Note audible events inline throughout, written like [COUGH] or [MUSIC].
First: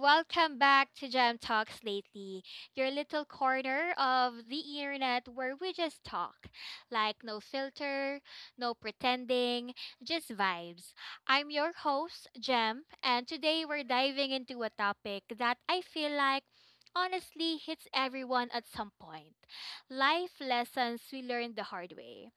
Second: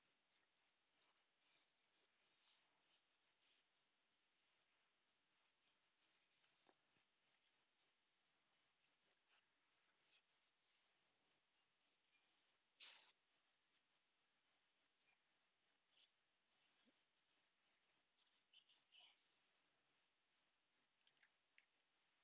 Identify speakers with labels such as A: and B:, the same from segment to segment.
A: Welcome back to Jam Talks Lately, your little corner of the internet where we just talk. Like, no filter, no pretending, just vibes. I'm your host, Jam, and today we're diving into a topic that I feel like honestly hits everyone at some point, life lessons we learned the hard way.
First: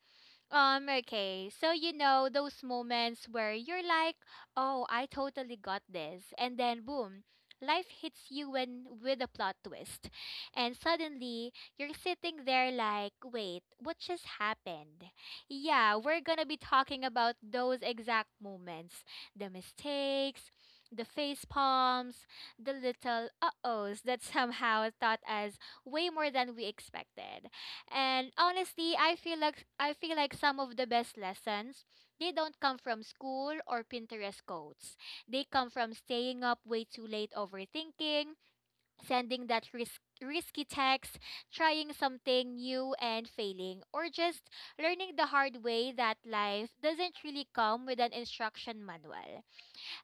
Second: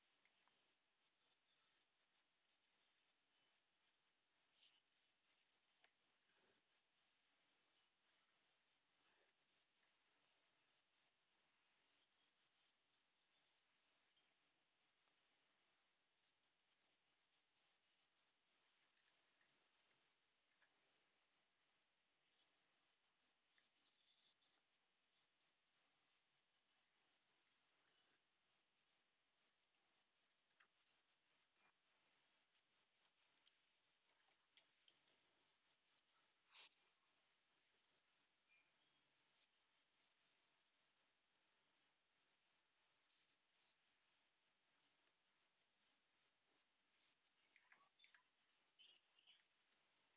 A: Okay. So those moments where you're like, oh, I totally got this. And then, boom, life hits with a plot twist. And suddenly, you're sitting there like, wait, what just happened? Yeah, we're gonna be talking about those exact moments, the mistakes, the face palms, the little ohs that [LAUGHS] somehow taught us way more than we expected. And honestly, I feel like some of the best lessons, they don't come from school or Pinterest quotes. They come from staying up way too late overthinking, sending that risky text, trying something new and failing, or just learning the hard way that life doesn't really come with an instruction manual.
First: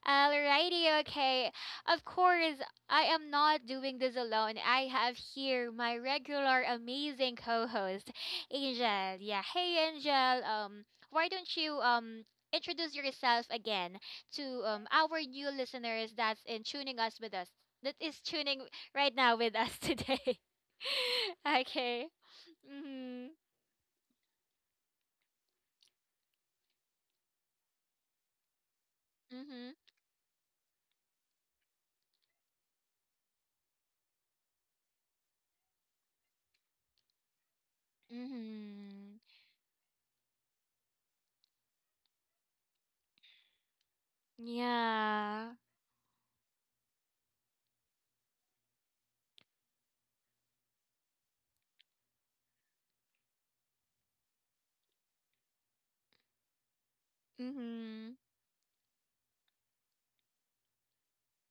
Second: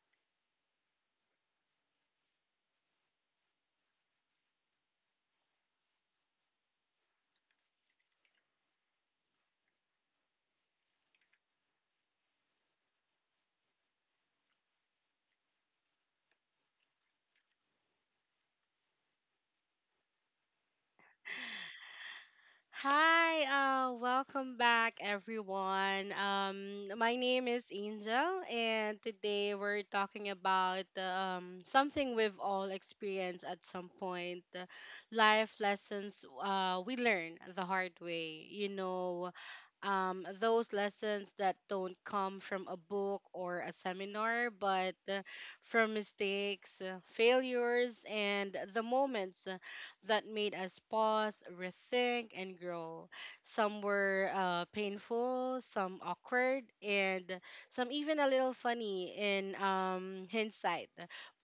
A: Alrighty, okay. Of course, I am not doing this alone. I have here my regular amazing co-host, Angel. Yeah, hey Angel. Why don't you introduce yourself again to our new listeners that's in tuning us with us that is tuning right now with us today. [LAUGHS] Okay. Mhm.
B: Hi, welcome back, everyone. My name is Angel, and today
A: Mhm.
B: we're talking about something we've all experienced at some point, life lessons we learn the hard way.
A: Mhm.
B: Those lessons that don't come from a book or a seminar, but
A: Yeah.
B: from mistakes, failures, and the moments that made us pause, rethink, and grow. Some were painful, some awkward, and some
A: Mhm.
B: even a little funny in hindsight.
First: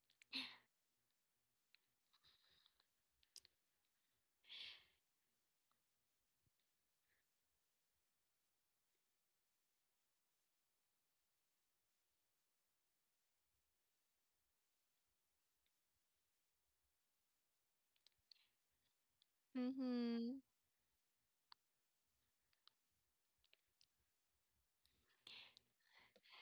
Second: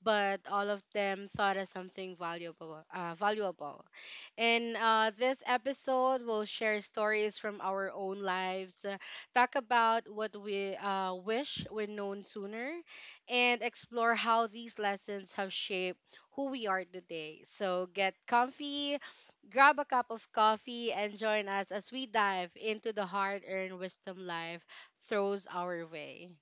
B: But all of them taught us something valuable. Valuable. In this episode, we'll share stories from our own lives, talk about what we wish we'd known sooner, and explore how these lessons have shaped who we are today. So get comfy, grab a cup of
A: Mhm.
B: coffee, and join us as we dive into the hard earned wisdom life throws our way.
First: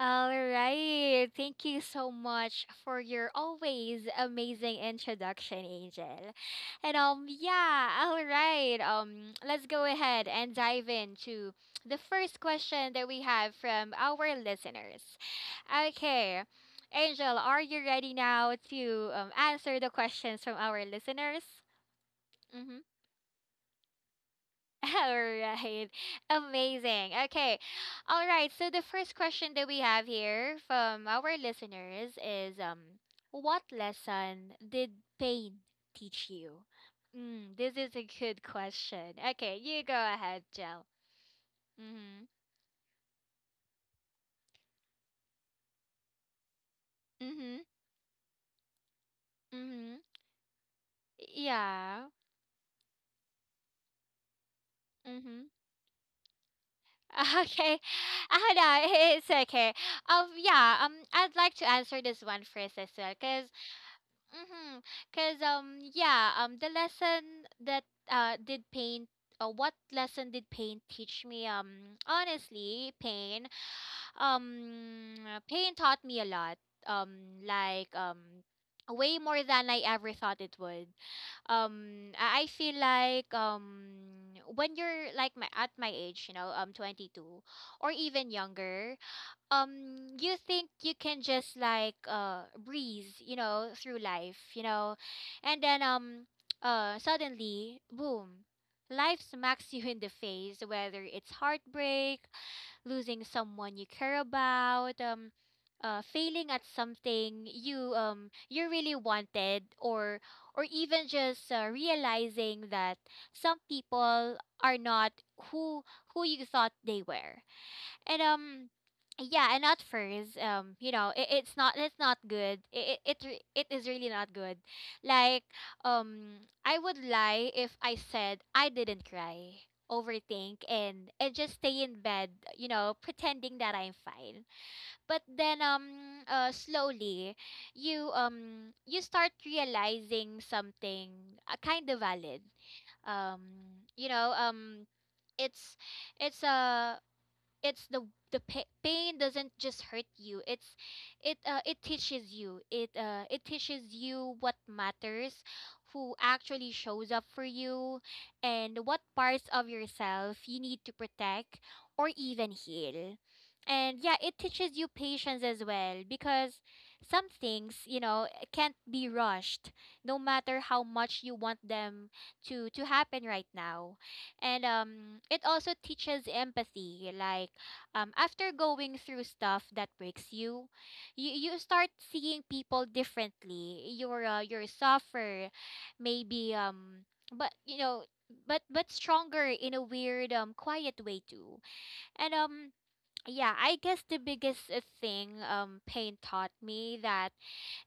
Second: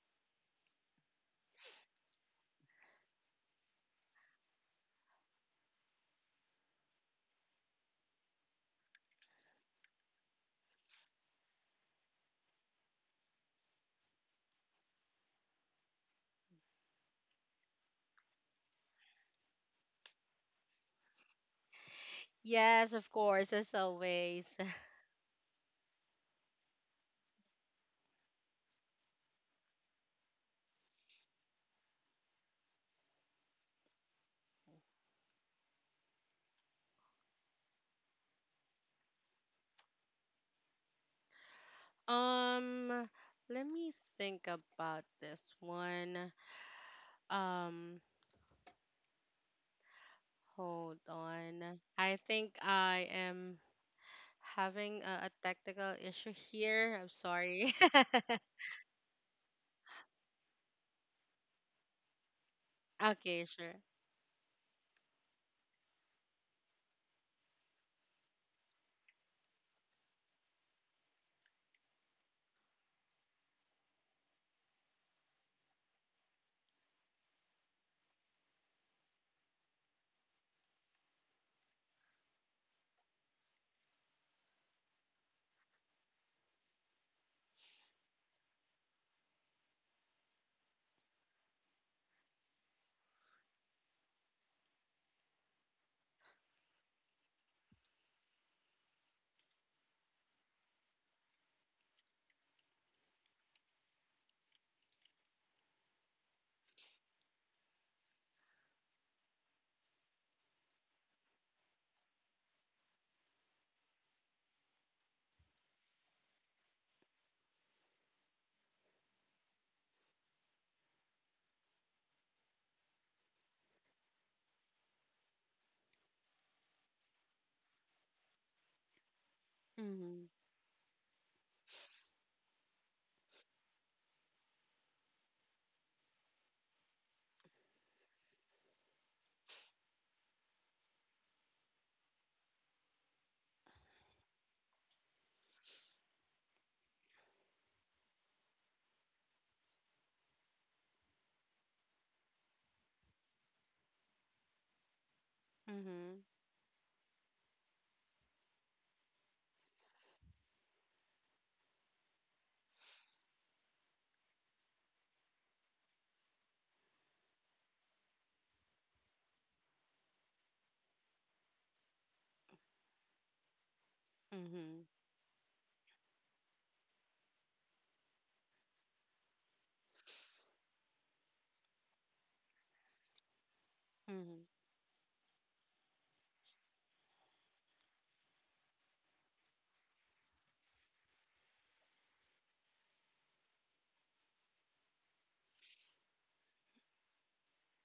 A: All right. Thank you so much for your always amazing introduction, Angel. And yeah, all right. Let's go ahead and dive into the first question that we have from our listeners. Okay. Angel, are you ready now to answer the questions from our listeners? Mm-hmm.
B: Yes, of course, as always.
A: [LAUGHS]
B: [LAUGHS]
A: All right. Amazing. Okay. All right. So the first question that we have here from our listeners is what lesson did pain teach you? Mm, this is a good question. Okay, you go ahead, Jill. Mhm.
B: Um, let me think about this one.
A: Mhm.
B: Um,
A: Mhm.
B: hold on.
A: Yeah.
B: I think I am having a
A: Mhm.
B: technical issue here. I'm
A: [LAUGHS]
B: sorry.
A: Okay. Ah, no, [LAUGHS] it's okay. Yeah. I'd like to answer this one first as
B: [LAUGHS]
A: well,
B: Okay,
A: cause,
B: sure.
A: Mm-hmm. cause yeah, the lesson that did pain what lesson did pain teach me? Honestly, pain, um pain taught me a lot, um like um way more than I ever thought it would. I feel like, when you're like my at my age, you know, 22 or even younger, um you think you can just like breeze, you know, through life, you know. And then, suddenly boom, life smacks you in the face, whether it's heartbreak, losing someone you care about, failing at something you, you really wanted, or even just realizing that some people are not who who you thought they were. And yeah, and at first, you know, it's not good. It is really not good. Like, um, I would lie if I said I didn't cry,
B: Mhm.
A: overthink, and just stay in bed, you know, pretending that I'm fine. But then, slowly, you, you start realizing something kind of valid. Um, you know, it's it's a it's the pa- pain doesn't just hurt you, it teaches you it it teaches you what matters, who
B: Mhm.
A: actually shows up for you, and what parts of yourself you need to protect or even heal. And yeah, it teaches you patience as well, because some things, you know, can't be rushed, no matter how much you want them to happen right now. And
B: Mhm.
A: it also teaches empathy. Like, after going through stuff that breaks you, you start seeing people differently. You're,
B: Mhm.
A: you're suffer, maybe, but you know, but stronger in a weird, quiet way too. And yeah, I guess the biggest thing pain taught me, that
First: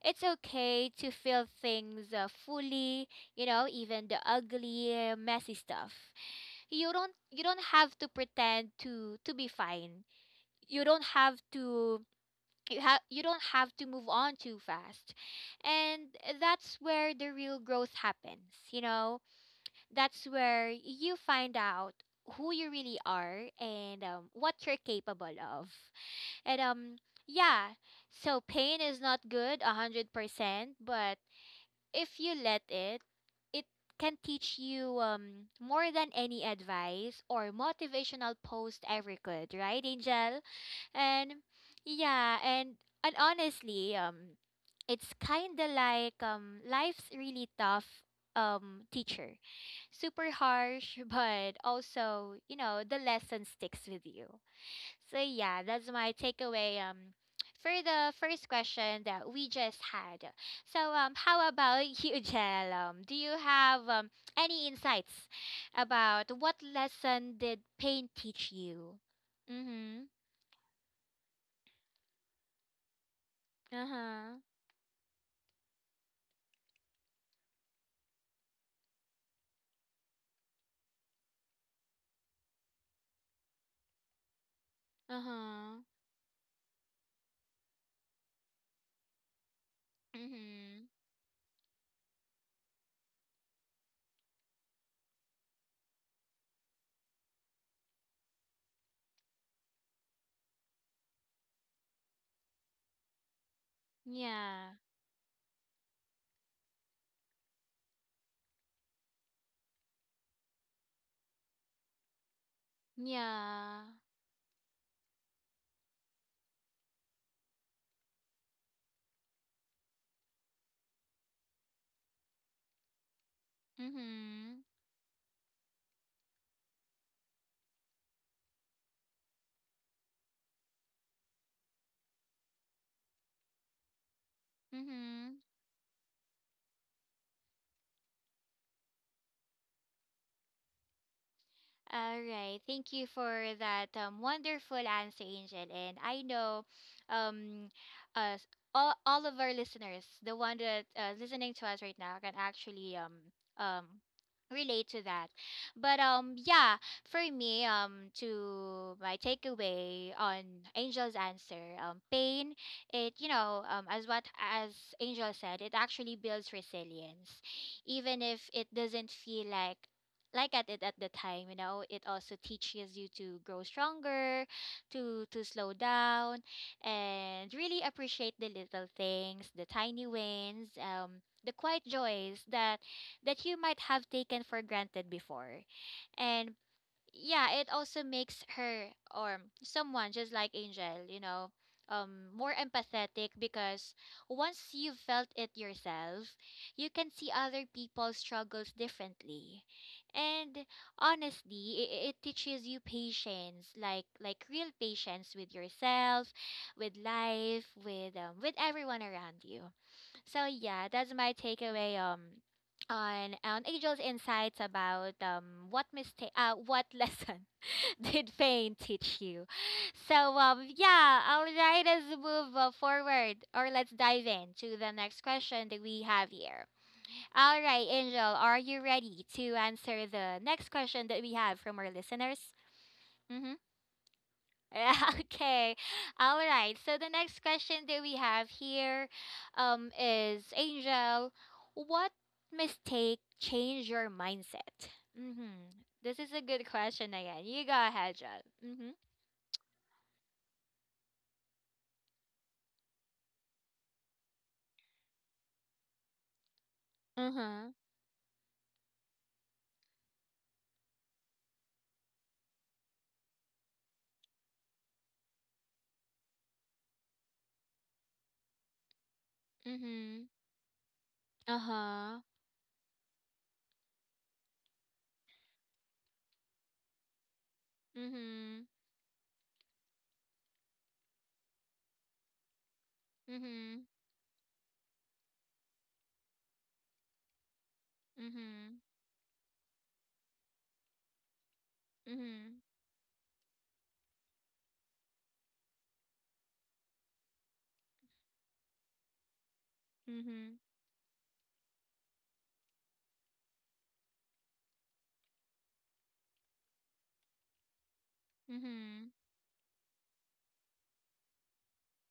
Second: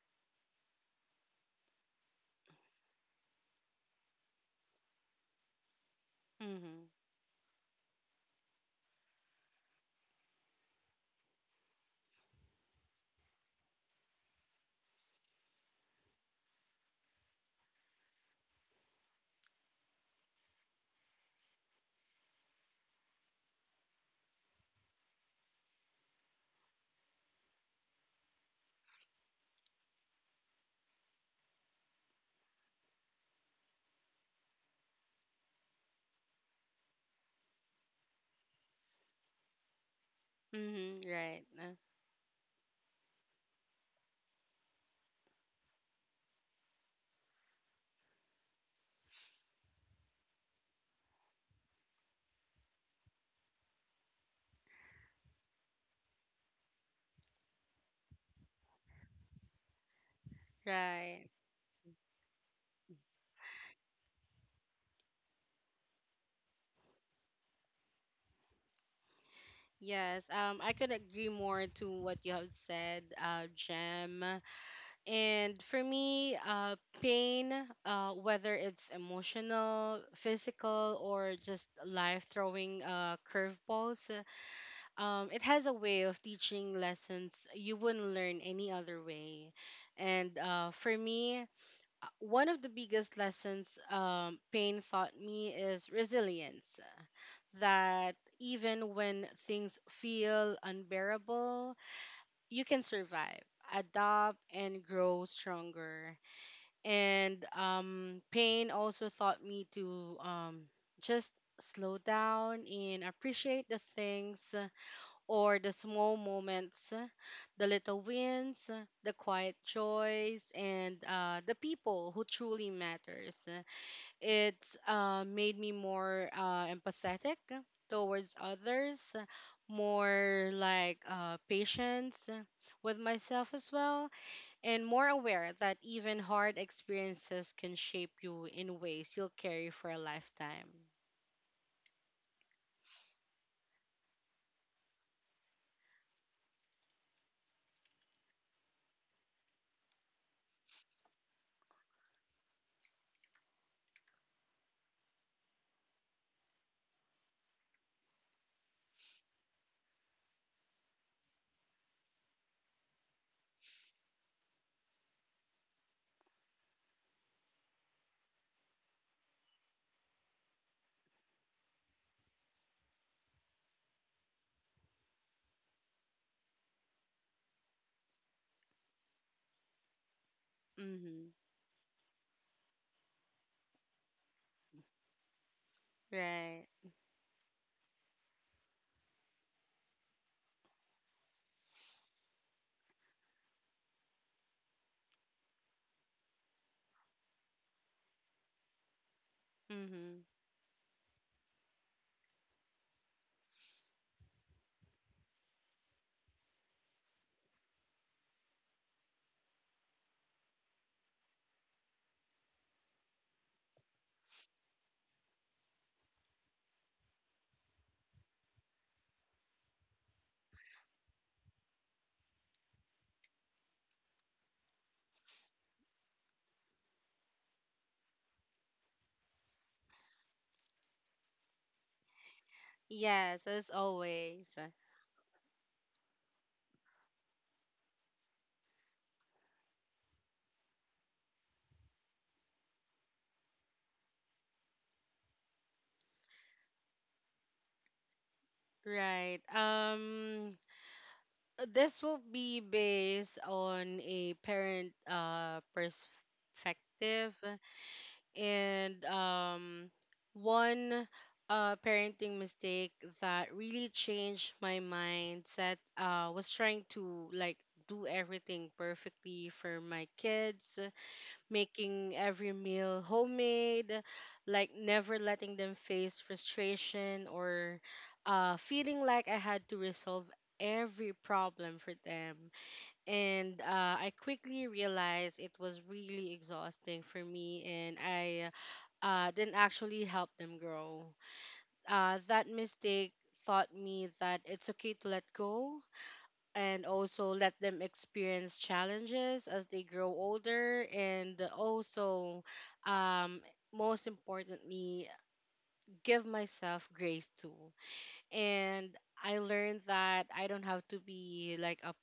A: it's okay to feel things fully. You know, even the ugly, messy stuff.
B: Mhm.
A: You don't have to pretend to be fine, you don't have to, you don't have to move on too fast. And that's where the real growth happens, you know, that's where you find out who you really are, and what you're capable of. And yeah, so pain is not good, 100%, but if you let it, it can teach you, more than any advice or motivational post ever could, right Angel?
B: Mhm.
A: And
B: Right.
A: yeah, and honestly, it's kinda like, life's really tough teacher. Super harsh, [LAUGHS] but also, you know, the lesson sticks with you. So yeah, that's my takeaway for the first question that we just had. So
B: Right.
A: how about [LAUGHS] you, Jel? Do you have any insights about what lesson did pain teach you? Mm-hmm.
B: Yes. I could agree more to what you have said, Jem.
A: Uh-huh.
B: And for me, pain, whether it's emotional, physical, or just life throwing curveballs, it has a
A: Uh-huh.
B: way of teaching lessons you wouldn't learn any other way. And
A: Mhm.
B: for me, one of the biggest lessons pain taught me is resilience. That even when things feel unbearable, you can survive, adapt,
A: Yeah.
B: and grow stronger, and pain also taught me to just slow down and appreciate the
A: Yeah.
B: things or the small moments, the little wins, the quiet joys, and the people who truly matters.
A: Mhm.
B: It's made me more empathetic towards others, more like patience with myself as well, and more
A: Mhm.
B: aware that even hard experiences can shape you in ways you'll carry for a lifetime.
A: All right. Thank you for that wonderful answer, Angel. And I know, um, uh, s- all of our listeners, the one that listening to us right now, can actually, um, relate to that. But yeah, for me, to my takeaway on Angel's answer, pain, it, you know, as what as Angel said, it actually builds resilience, even if it doesn't feel like at it at the time, you know. It also teaches you to grow stronger, to slow down, and really appreciate the little things, the tiny wins,
B: Mm-hmm.
A: the quiet joys that you might have taken for granted before. And
B: Right.
A: yeah, it also makes her, or someone just like Angel, you know, more empathetic, because once you've felt it yourself, you can see other people's struggles differently.
B: Mm-hmm.
A: And honestly, it teaches you patience, like, real patience with yourself, with life, with everyone around you. So yeah, that's my takeaway on Angel's insights about what mistake what [LAUGHS] lesson did pain teach you. So yeah, all right, let's move forward, or let's dive into the next question that we have here. All right, Angel, are you ready to answer the next question that we have from our listeners?
B: Yes,
A: Mm-hmm.
B: as always.
A: [LAUGHS] Okay. All right. So the next question that we have here, is, Angel, what mistake changed your mindset? Mm-hmm. This is a good question again. You go ahead, John. Mm-hmm.
B: Right. This will be based on a parent
A: Uh
B: perspective.
A: huh.
B: And one parenting mistake that really changed my mindset was trying to like do everything perfectly for my
A: Mm-hmm.
B: kids,
A: Uh-huh.
B: making every meal homemade, like never letting them face frustration or
A: Mm-hmm.
B: feeling like I had to resolve every problem for them, and
A: Mm-hmm.
B: I quickly realized it was really exhausting for me, and I
A: Mm-hmm.
B: didn't actually help them grow. That mistake taught me that it's okay to let go and also let them experience challenges as they grow
A: Mm-hmm. Mm-hmm.
B: older, and also um, most importantly give myself grace too, and
A: Mm-hmm.
B: I learned that I don't have to be like a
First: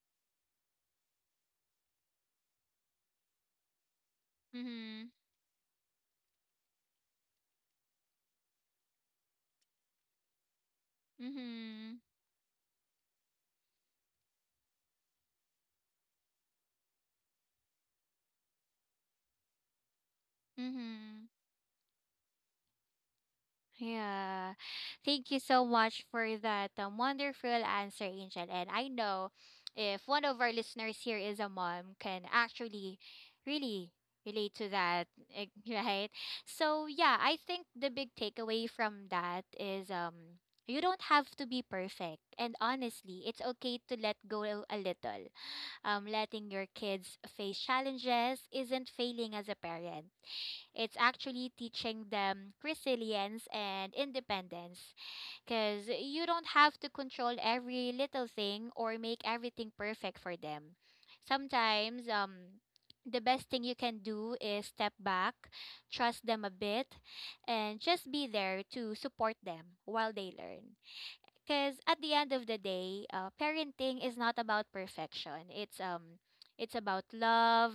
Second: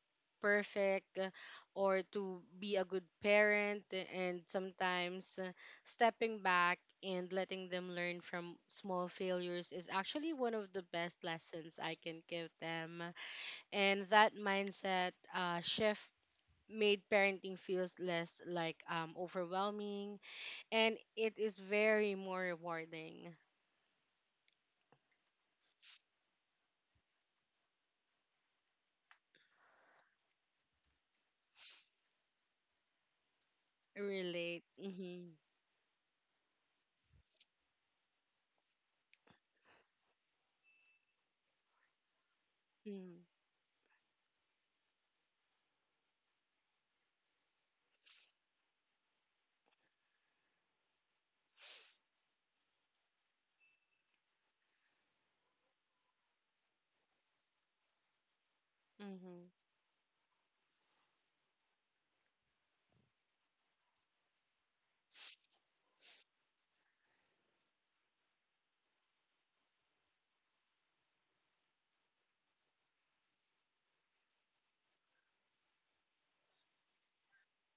B: perfect or to be a good parent, and
A: Mm-hmm.
B: sometimes stepping back and letting them learn from small failures is actually one of the best lessons I
A: Mm-hmm.
B: can give them, and that mindset shift made parenting feels less like overwhelming, and
A: Mm-hmm.
B: it is very more rewarding.
A: Yeah. Thank you so much for that wonderful answer, Angel. And I know, if one of our listeners here is a mom, can actually really relate
B: Relate.
A: to that,
B: Mm-hmm.
A: eh, [LAUGHS] right? So, yeah, I think the big takeaway from that is, you don't have to be perfect. And
B: Mm-hmm.
A: honestly, it's okay to let go a little. Letting your kids face challenges isn't failing as a parent. It's actually teaching them resilience and independence, because you don't have to control every little thing or make
B: Mm-hmm.
A: everything perfect for them. Sometimes, the best thing you can do is step back, trust them a bit, and just be there to support them while they learn, because at the end of the day, parenting is not about perfection. It's about love,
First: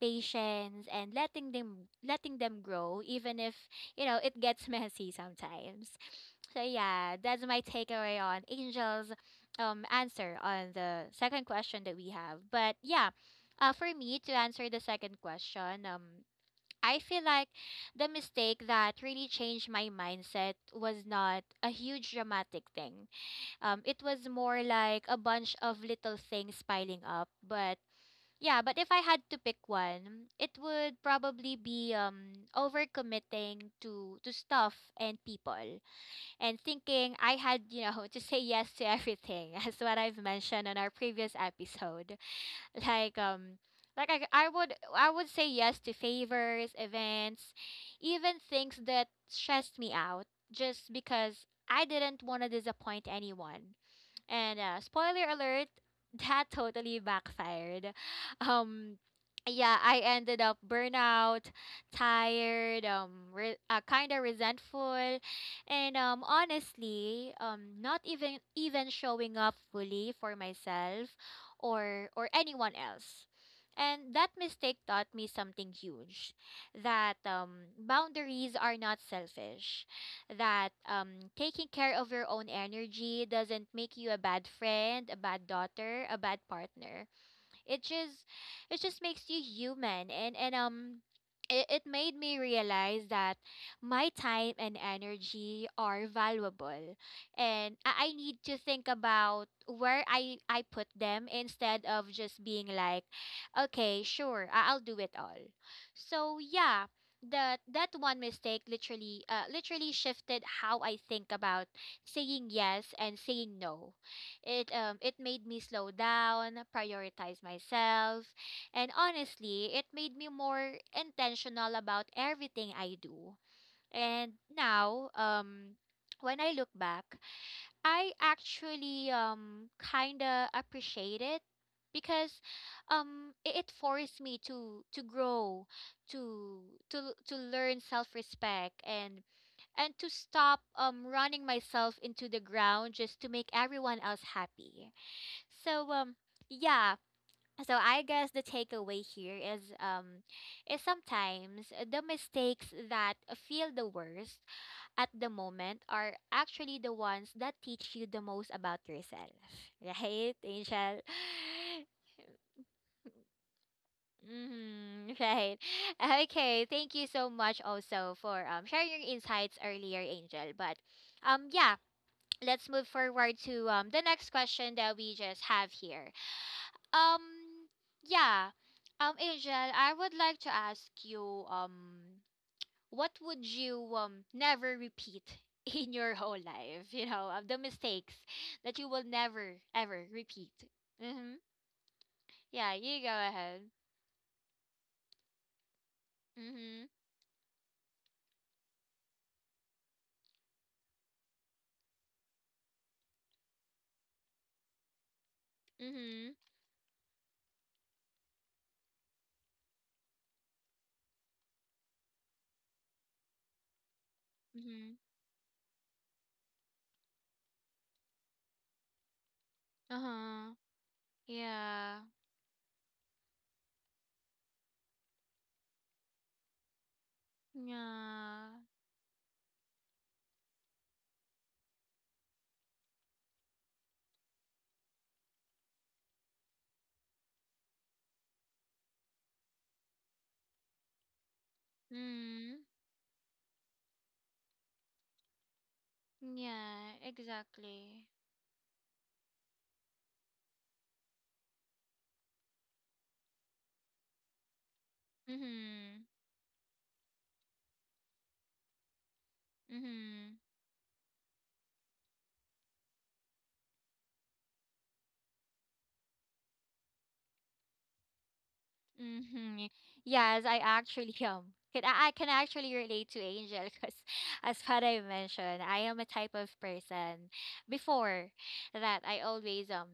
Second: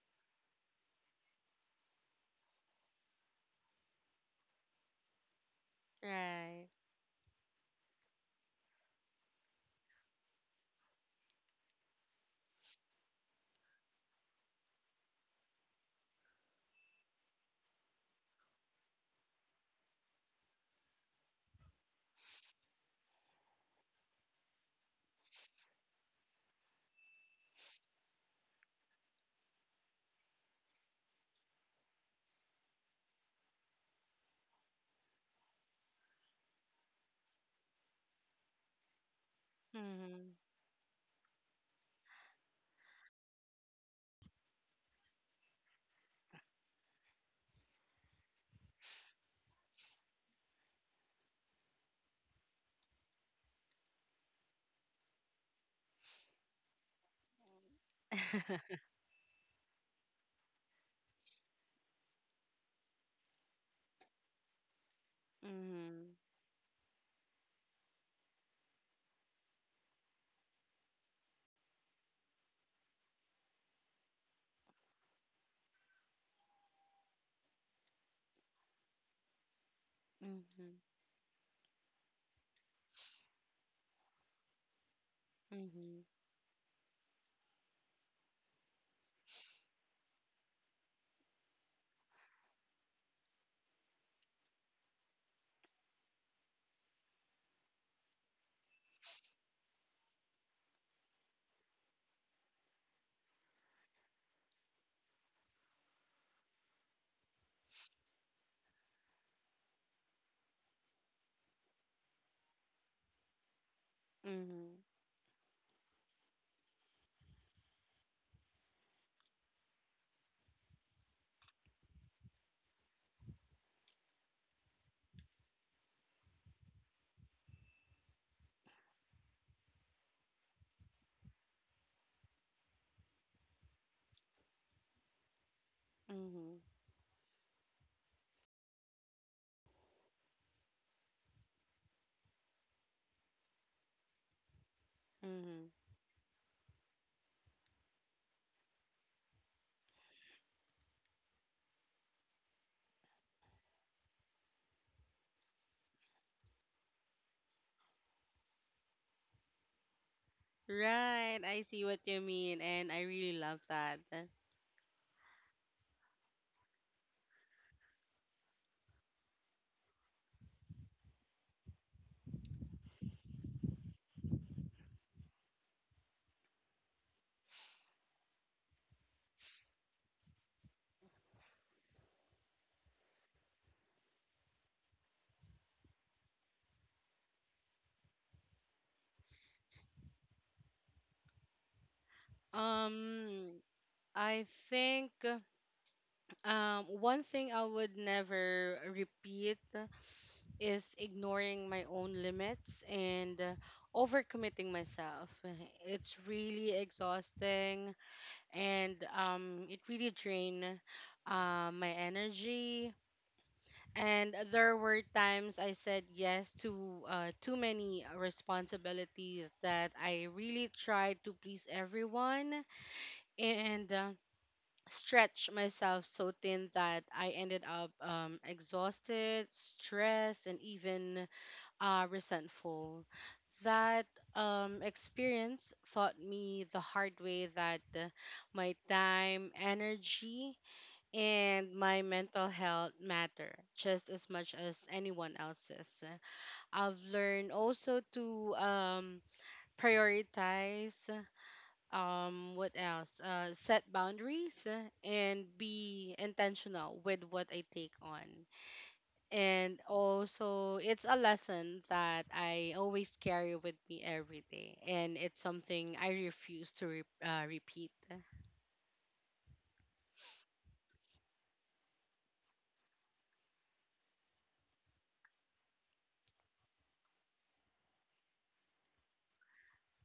A: patience, and letting them grow, even if, you know, it gets [LAUGHS] messy sometimes. So
B: Right.
A: yeah, that's my takeaway on Angel's answer on the second question that we have. But yeah, for me to answer the second question, I feel like the mistake that really changed my mindset was not a huge dramatic thing. It was more like a bunch of little things piling up. But yeah, but if I had to pick one, it would probably be overcommitting to stuff and people, and thinking I had, you know, [LAUGHS] to say yes to everything, [LAUGHS] as what I've
B: Mhm.
A: mentioned on our previous episode. [LAUGHS] Like, I would say yes to favors, events, even things that stressed me out just because I didn't want to disappoint anyone. And spoiler alert, [LAUGHS] that totally backfired. Um, yeah, I ended up burnout, tired, kind of resentful, and
B: Mhm.
A: honestly, not even showing up fully for myself, or anyone else. And that mistake taught me something huge, that boundaries are not selfish, that
B: Mhm.
A: taking care of your own energy doesn't make you a bad friend, a bad
B: Mhm.
A: daughter, a bad partner. It just it just makes you human and it made me realize that my time and energy are valuable and I need to think about where I put them instead of just being like okay sure I'll do it all. So yeah, that one mistake literally shifted how I think about saying yes and saying no. it
B: Mhm.
A: um it made me slow down, prioritize myself, and honestly, it made me more intentional about everything I do. And now, when I look back, I actually kind of appreciate it because it forced me to grow,
B: Mhm.
A: to to learn self-respect, and to stop running myself into the ground just to make everyone else happy.
B: Mhm. [LAUGHS]
A: So um yeah, so I guess the takeaway here is sometimes the mistakes that feel the worst at the moment are actually the ones that teach you the most about yourself. [LAUGHS] Right, Angel?
B: Right. I see what you mean, and I really love that.
A: Mm-hmm, [LAUGHS] right. Okay, thank you so much also for sharing your insights earlier, Angel. But yeah, let's move forward to the next question that we just have here. Um, yeah. Um, Angel, I would like to ask you, what would you never repeat [LAUGHS] in your whole life? You know, of the mistakes that you will never ever repeat. Mm-hmm. Yeah, you go
B: Um,
A: ahead.
B: I think
A: Mm-hmm.
B: one thing I would never repeat is ignoring my own limits and overcommitting myself. It's
A: Mm-hmm.
B: really exhausting, and it really drain my energy. And there
A: Mm-hmm.
B: were times I said yes to too many responsibilities that I
A: Uh-huh.
B: really tried to please
A: Yeah.
B: everyone, and stretch myself so thin that I ended up
A: Yeah.
B: exhausted, stressed, and even resentful. That experience taught me the hard way that my time, energy, and my mental
A: Mm.
B: health matter just as much as anyone else's. I've
A: Yeah,
B: learned also
A: exactly.
B: to prioritize, what else set boundaries and
A: Mm-hmm.
B: be intentional with what I take on, and
A: Mm-hmm.
B: also it's a lesson that I always carry with me every day, and it's something I refuse to repeat.
A: Mm-hmm. Yes, I actually [LAUGHS] can I can actually relate to Angel because [LAUGHS] as what I mentioned, I am a type of person before that I always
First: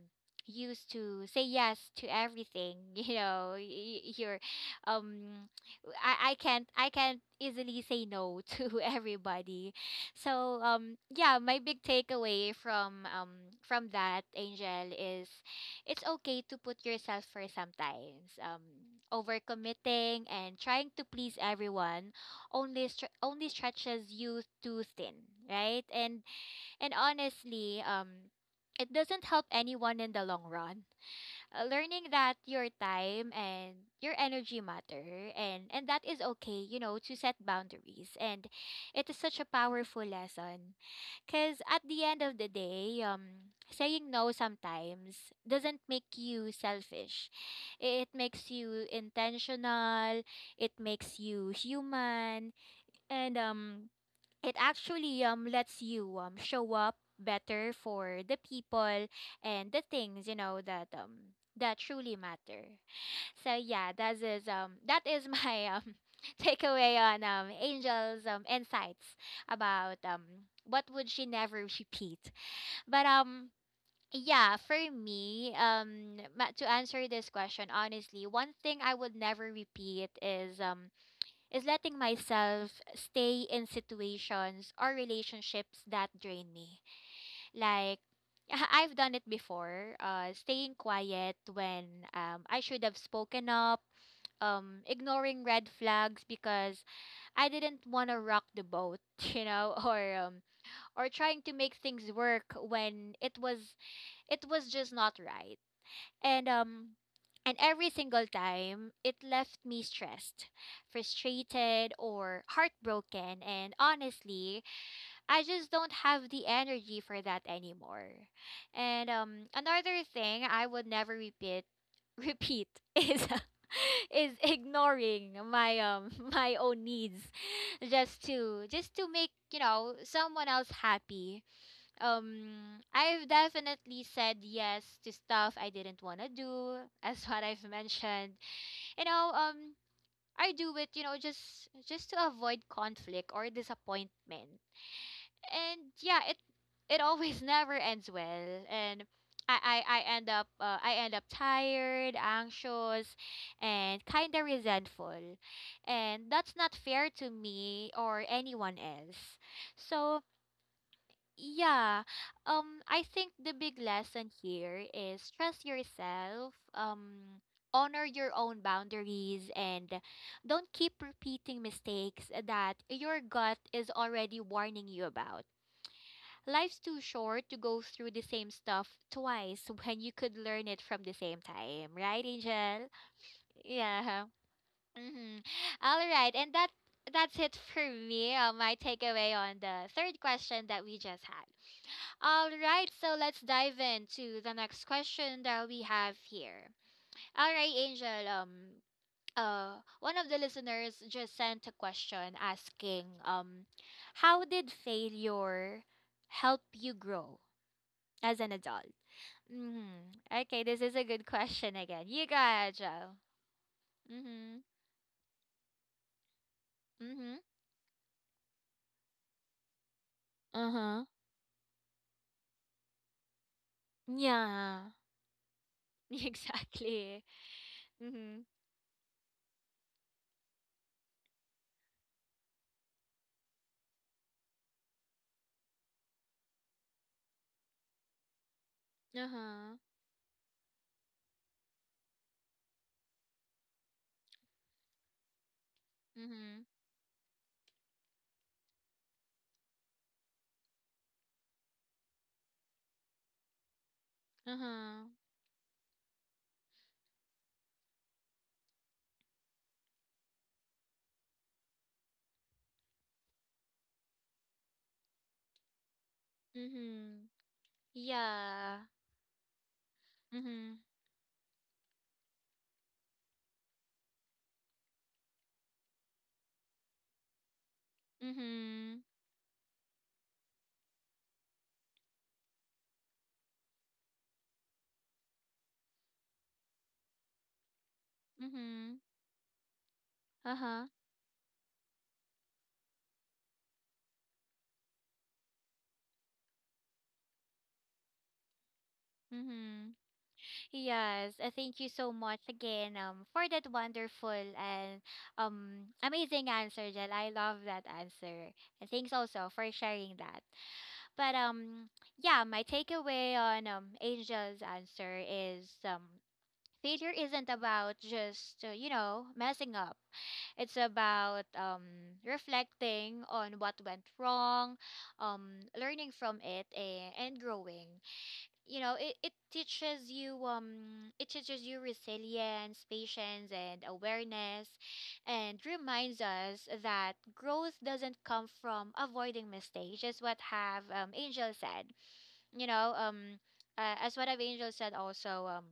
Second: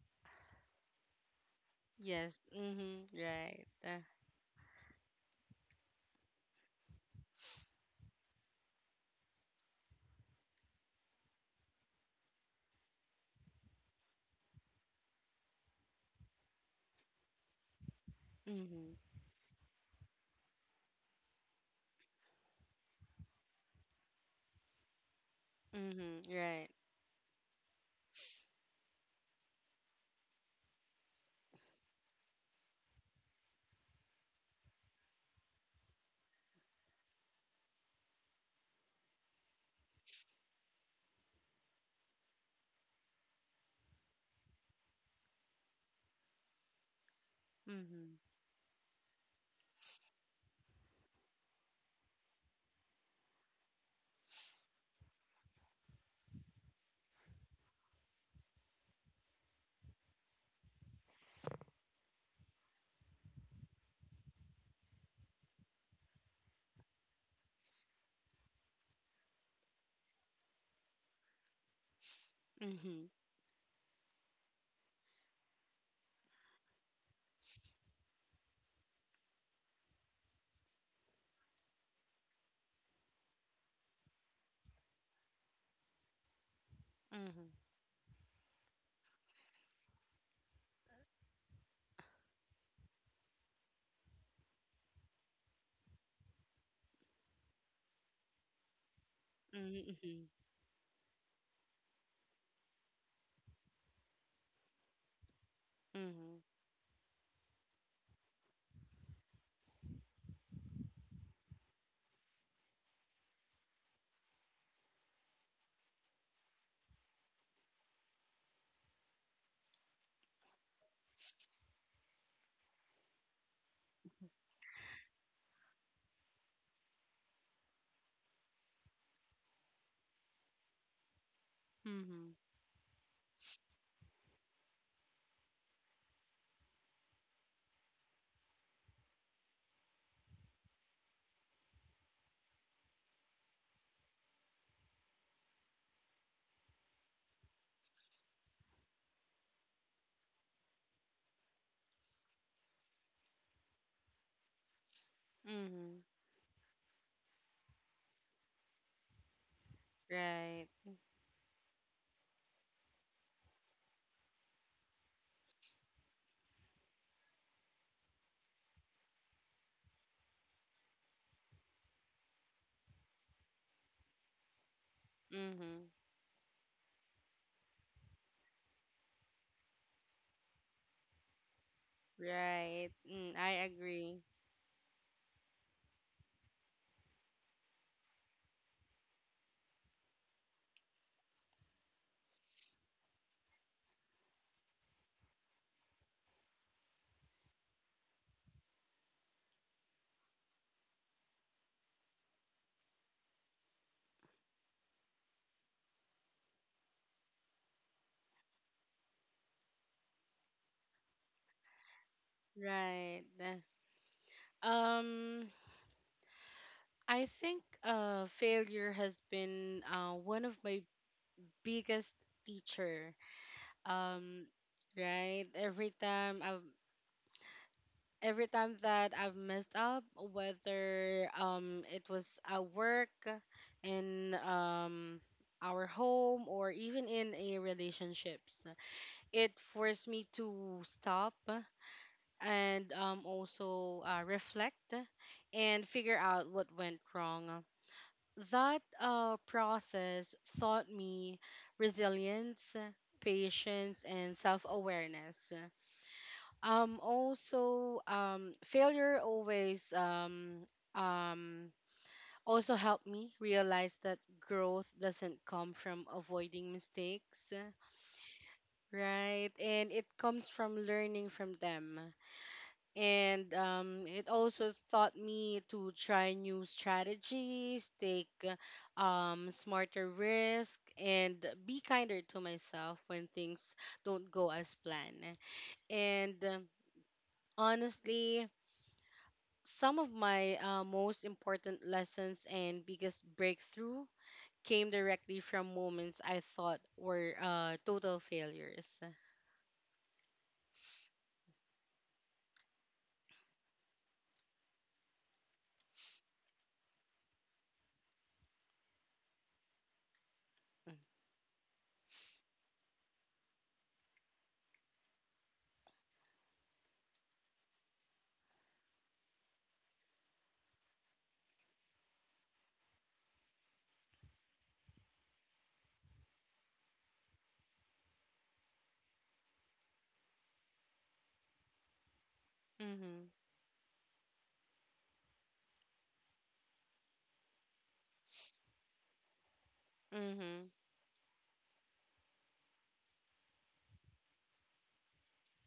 A: used to say yes to
B: Yes.
A: everything. [LAUGHS]
B: Mhm.
A: You know,
B: Right.
A: you're um I can't easily say no [LAUGHS] to everybody. So yeah, my big takeaway from that Angel is it's okay to put yourself first sometimes.
B: Mhm.
A: Overcommitting and trying to please everyone only stretches you too thin, right? And
B: Mhm. Right.
A: and honestly, it doesn't help anyone in the long run. Learning that your time and your energy matter and that is okay, you know, to set boundaries, and it is such a powerful lesson, because at the end of the day, saying no sometimes doesn't make you selfish. It
B: Mhm.
A: makes you intentional, it makes you human, and it actually lets you show up better for the people and the things, you know, that truly matter. So yeah, that is my [LAUGHS] takeaway on Angel's insights about what would she never repeat. But
B: Mhm.
A: yeah, for me, to answer this question honestly, one thing I would never repeat is letting myself stay in situations or relationships that drain me.
B: Mhm.
A: Like, [LAUGHS] I've done it before, staying quiet when I should have spoken up, ignoring red flags because I didn't want to rock the boat, [LAUGHS] you know, or
B: Mhm.
A: um, or trying to make things work when it was just not right.
B: Mhm.
A: And um and every single time, it left me stressed, frustrated, or heartbroken. And honestly, I just don't have the energy for that anymore. And another thing I would never repeat [LAUGHS] repeat is [LAUGHS] is ignoring my [LAUGHS] my own needs just to make, you know, someone else happy.
B: Mhm.
A: I've definitely said yes to stuff I didn't want to do, [LAUGHS] as what I've mentioned. You know, I do it, you know, just to avoid conflict or disappointment. And yeah, it always [LAUGHS] never ends well. And I end up I end up tired, anxious, and kind of resentful.
B: Mhm.
A: And that's not fair to me or anyone else. So
B: Right.
A: yeah. I think the big lesson here is trust yourself, honor your own boundaries, and don't keep repeating mistakes that your gut is already warning you about.
B: Mhm.
A: Life's too short to go through the same stuff twice [LAUGHS] when you could learn it from the same time, right, Angel?
B: Right. Mm, I
A: Yeah.
B: agree.
A: [LAUGHS] Mm-hmm. All right, and that's it for me. My takeaway on the third question that we just had. All right, so let's dive into the next question that we have here. All right, Angel. Uh, One of the listeners just sent a question asking, how did failure help you grow as an adult? Mm-hmm. Okay, this is a good question again. You got it, Joe.
B: Right.
A: Mm-hmm.
B: Um, I
A: Mm-hmm.
B: think failure has been one of my
A: Uh-huh.
B: biggest teacher. Um,
A: Yeah. [LAUGHS]
B: right?
A: Exactly. Mm-hmm.
B: Every time that I've messed up, whether it was at work, in our home, or even in a relationships, it
A: Uh-huh.
B: forced me to stop and also reflect and figure out
A: Mm-hmm.
B: what went wrong. That process taught me resilience, patience, and self
A: Uh-huh.
B: awareness. Also failure always um Also helped me realize that growth doesn't come from avoiding
A: Mm-hmm.
B: mistakes,
A: Yeah.
B: right, and it comes
A: Mhm.
B: from learning from them. And it also taught me to try new strategies, take
A: Mhm.
B: smarter risk, and be kinder to myself when things don't go as planned. And honestly,
A: Mhm.
B: some of my
A: Uh-huh.
B: most important lessons and biggest breakthrough came directly from moments I thought were total failures.
A: Mhm. Yes, thank you so much again for that wonderful and amazing answer, Jel. I love that answer. And thanks also for sharing that. But yeah, my takeaway on Angel's answer is failure isn't about just, you know, messing up. It's about reflecting on what went wrong, learning from it, and growing. You know, it teaches you it teaches you resilience,
B: Mm-hmm.
A: patience, and awareness, and reminds us that growth doesn't come from avoiding mistakes. Just what
B: Mm-hmm.
A: have Angel said. You know, as what have Angel said also.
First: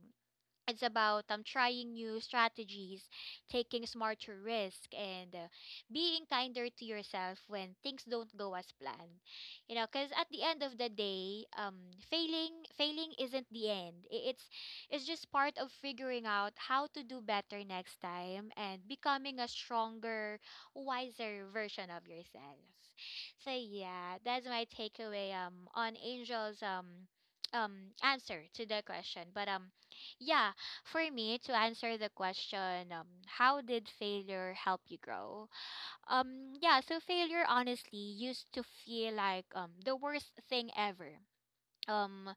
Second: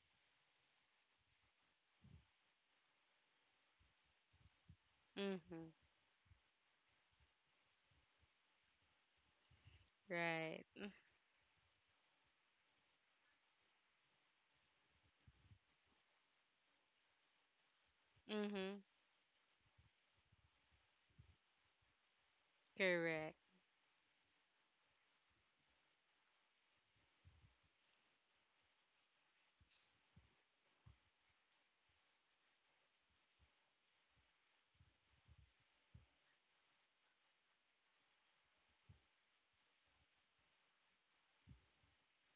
A: It's about trying new strategies, taking smarter risk, and
B: Mm-hmm.
A: being kinder to yourself when things don't go as planned. You know, because at the end
B: Right.
A: of the day, failing isn't the end. It's just part of figuring out how to do better next time
B: Mm-hmm.
A: and becoming a stronger, wiser version of yourself.
B: Correct.
A: So yeah, that's my takeaway on Angel's answer to the question. But yeah, for me, to answer the question, how did failure help you grow? Yeah, so failure honestly used to feel like the worst thing ever. um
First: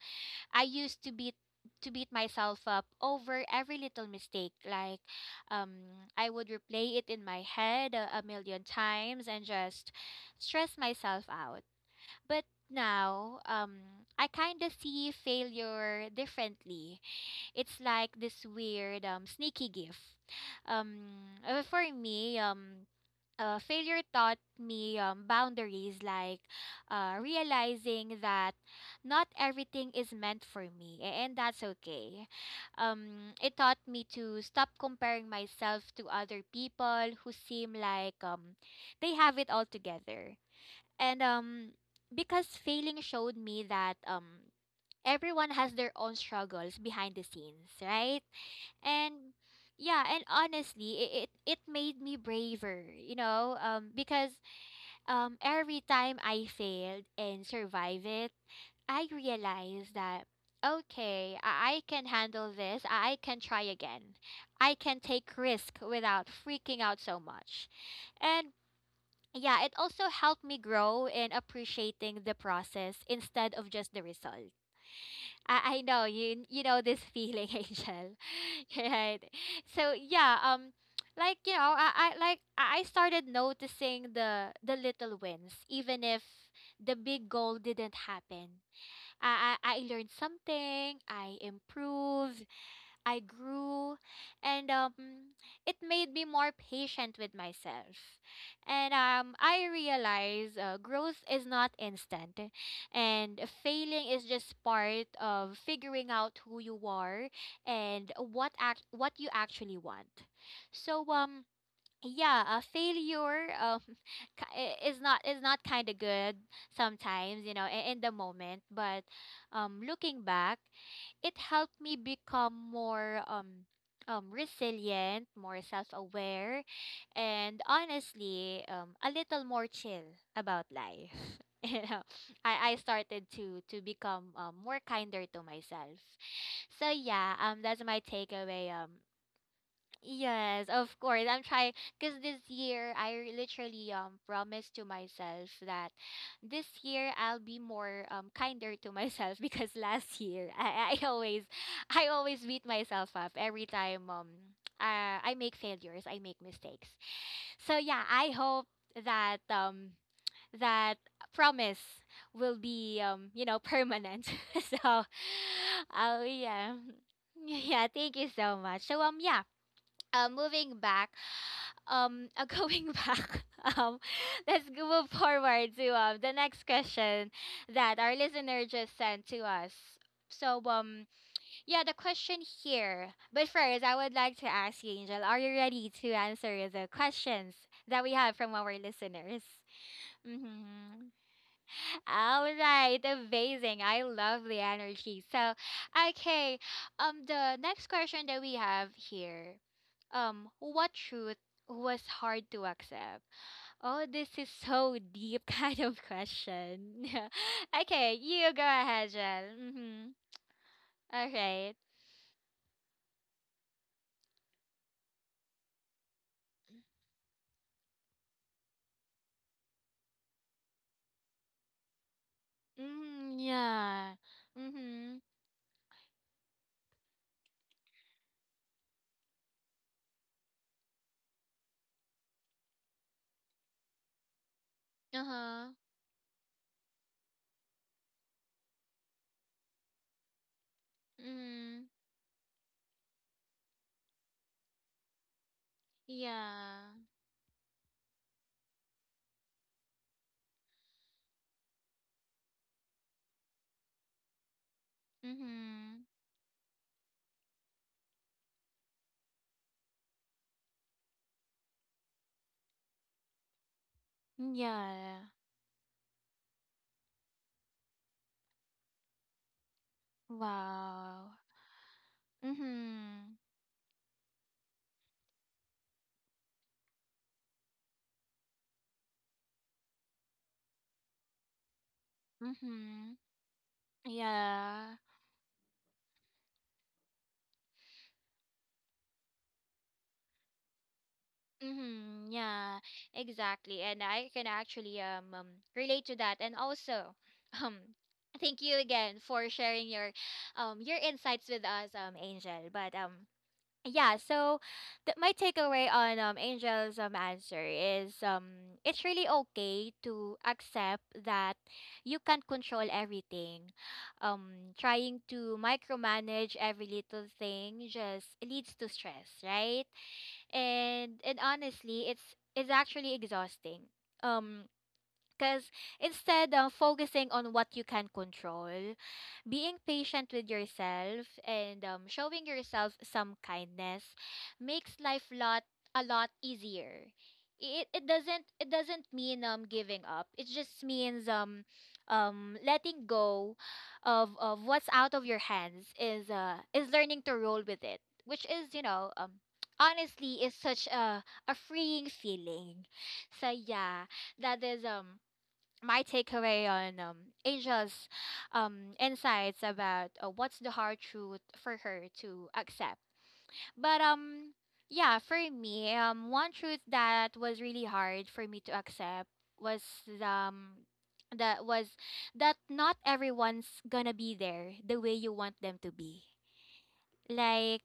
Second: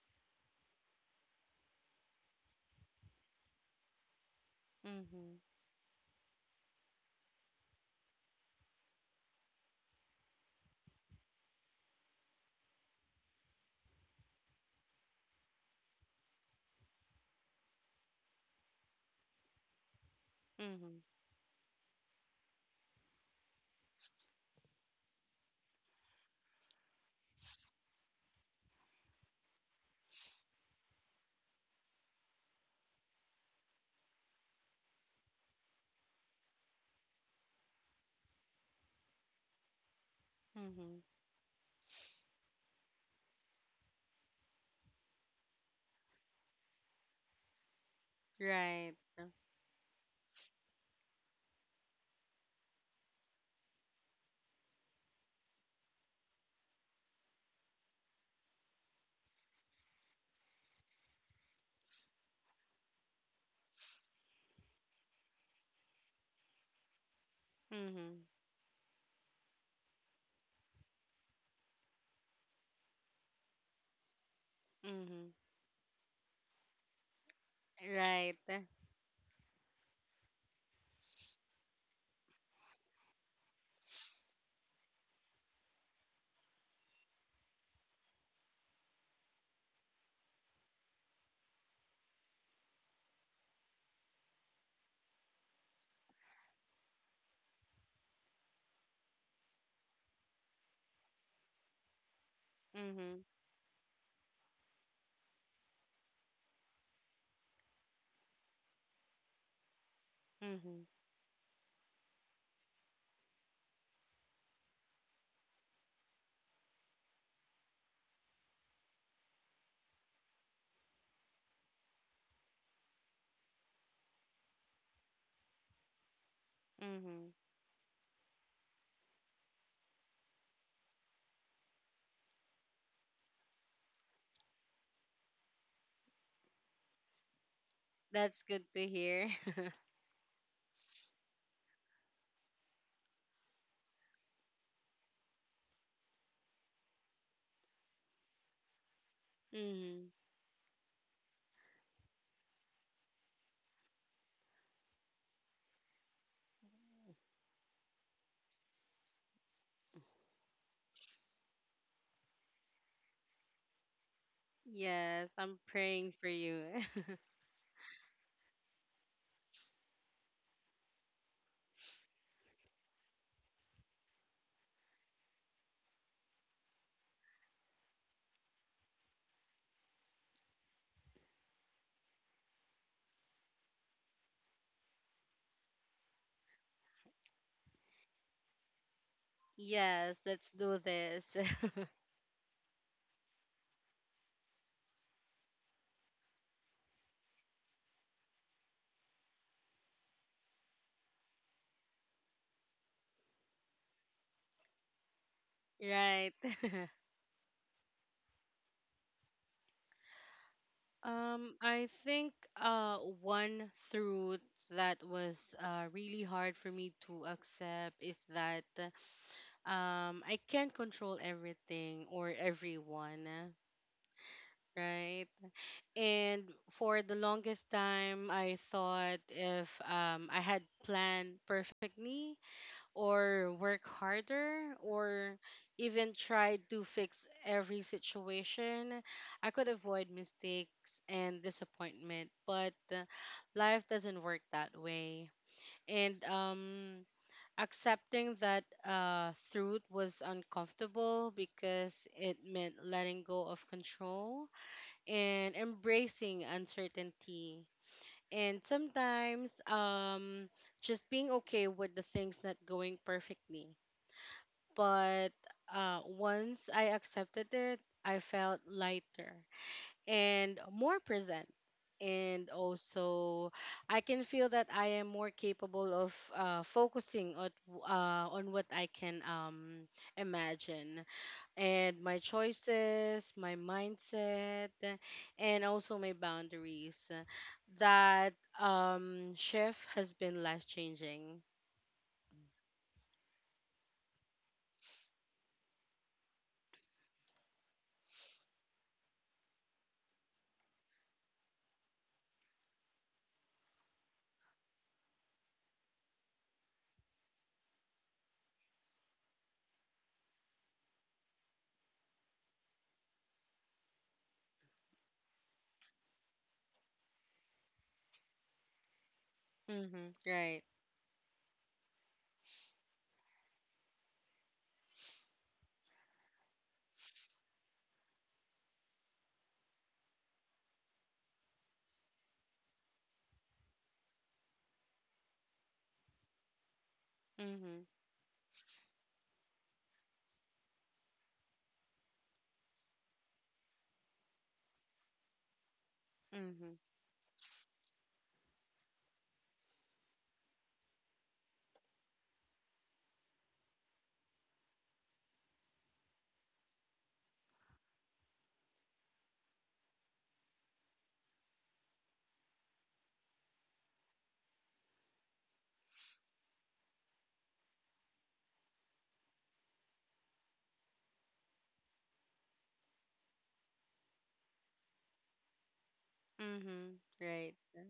A: I used to beat myself up over every little mistake, like
B: Mm-hmm.
A: um I would replay it in my head a million times and just stress myself out. But now, I kind of see failure differently. It's like this weird sneaky gift. Um
B: Mm-hmm.
A: for me, failure taught me, boundaries, like realizing that not everything is meant for me, and that's okay. It taught me to stop comparing myself to other people who seem like, they have it all together,
B: Mm-hmm.
A: and because failing showed me that, everyone has their own struggles behind the scenes, right?
B: Right.
A: And yeah, and honestly, it made me braver, you know, because every time I failed and survive it, I realized that, okay, I can handle this, I can try again, I can take risk without freaking out so much.
B: Mm-hmm.
A: And yeah, it also helped me grow in appreciating the process instead of just the result.
B: Mm-hmm.
A: I know you know this feeling, [LAUGHS] Angel,
B: Right.
A: [LAUGHS] right? So yeah, like, you know, I like I started noticing the little wins, even if the big goal didn't happen. I learned something, I improved, I grew, and it made me more patient with myself. And I realize, growth is not instant,
B: Mm-hmm.
A: and failing is just part of figuring out who you are and what you actually want.
B: Mm-hmm.
A: So yeah, a failure, [LAUGHS] is not kind of good sometimes, you know, in the moment, but looking back, it helped me become more resilient, more self-aware,
B: Mm-hmm.
A: and honestly, a little more chill about life, [LAUGHS] you know. I started to become, more kinder to myself. So yeah, that's my
B: That's good
A: takeaway
B: to hear.
A: yes, of course. I'm trying, because this year literally promised to myself that this year I'll be more kinder to myself [LAUGHS]
B: [LAUGHS]
A: because
B: Mm-hmm.
A: last year, I always I always beat myself up every time I make failures, I make mistakes. So yeah, I hope that that promise will be you know, permanent. [LAUGHS] So
B: Yes, I'm praying
A: oh
B: for you.
A: yeah.
B: [LAUGHS]
A: [LAUGHS] Yeah, thank you so much. So yeah, moving back, [LAUGHS] going back, [LAUGHS] um, let's move forward to the next question that our listener just sent to us. So, yeah, the question here. But first, I would like to ask you, Angel, are you ready to answer the questions that we have from our listeners?
B: Yes, let's do
A: Mm-hmm.
B: this. [LAUGHS]
A: All right, amazing. I love the energy. So, okay, the next question that we have here, what truth was hard to accept? Oh, this is so deep [LAUGHS] kind of
B: Right.
A: question.
B: [LAUGHS]
A: [LAUGHS] Okay, you go ahead, Jen. Mm-hmm. All right.
B: I think uh one truth that was really hard for me to accept is that I can't control everything or everyone,
A: Mm, yeah. Mm-hmm.
B: right? And for the longest time I thought if I had planned perfectly or work harder or
A: Uh-huh.
B: even try to fix every situation, I could avoid mistakes and
A: Mm-hmm.
B: disappointment. But life doesn't work that way. And
A: Yeah.
B: accepting that truth was uncomfortable because it meant letting go of control and
A: Mm-hmm.
B: embracing uncertainty. And sometimes just being okay with the things not going perfectly
A: Yeah.
B: but once I accepted it, I felt lighter and more
A: Wow.
B: present. And
A: Mm-hmm.
B: also, I can feel that I am more capable of focusing on what I can imagine, and my
A: Mm-hmm.
B: choices, my mindset,
A: Yeah.
B: and also my boundaries. That shift has been life changing.
A: Mm-hmm. Yeah, exactly. And I can actually relate to that. And also, [LAUGHS] um, thank you again for sharing your insights with us, Angel. But yeah, so my takeaway on Angel's answer is it's really okay to accept that you can't control everything. Trying to micromanage every little thing just leads to stress, right?
B: Mm-hmm, right.
A: And honestly, it's actually exhausting. Um, because instead of focusing on what you can control, being patient with yourself and showing yourself some kindness makes life lot a lot easier.
B: Mm-hmm,
A: It doesn't mean giving up. It just means letting go of what's out of your hands,
B: mm-hmm.
A: is learning to roll with it, which is honestly is such a freeing feeling. So yeah, that is my takeaway on Asia's insights about what's the hard truth for her to accept. But yeah, for me, one truth that was really hard for me to accept was um, was that not everyone's gonna be there the way you want them to be.
B: Mhm. Right.
A: Like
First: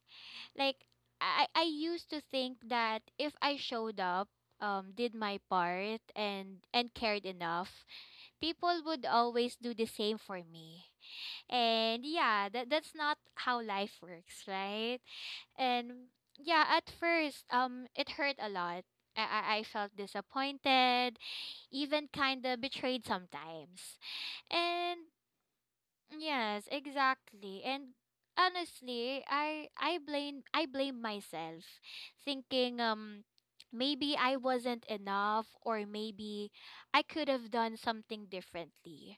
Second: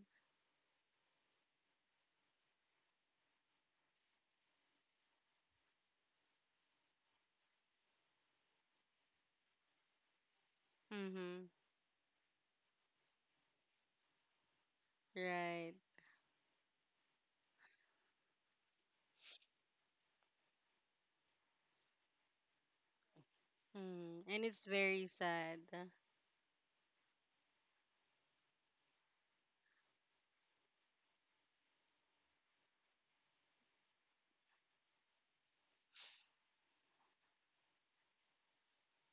A: like I used to think that if I showed up, did my part and cared enough, people would always do the same for me.
B: Mhm.
A: And yeah, that's not how life works, right?
B: Right.
A: And yeah, at first, it hurt a lot. I felt disappointed, even kind of betrayed sometimes.
B: Mhm. And it's
A: And
B: very sad.
A: Yes, exactly. And honestly, I blame myself, thinking maybe I wasn't enough, or maybe I could have done something differently.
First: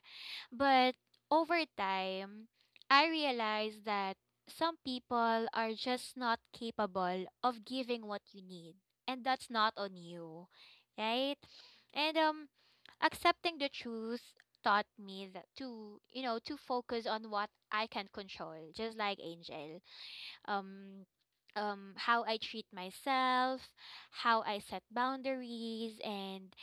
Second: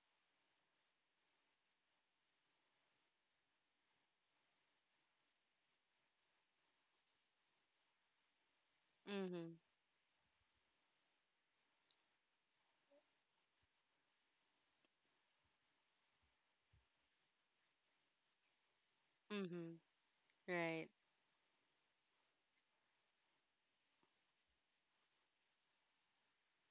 A: But over time, I realized that some people are just not capable of giving what you need, and that's
B: Mhm.
A: not on you, right? And accepting the truth taught me that to, you know, to focus on what I can control, just like
B: Mhm.
A: Angel.
B: Right.
A: Um, how I treat myself, how I set boundaries, and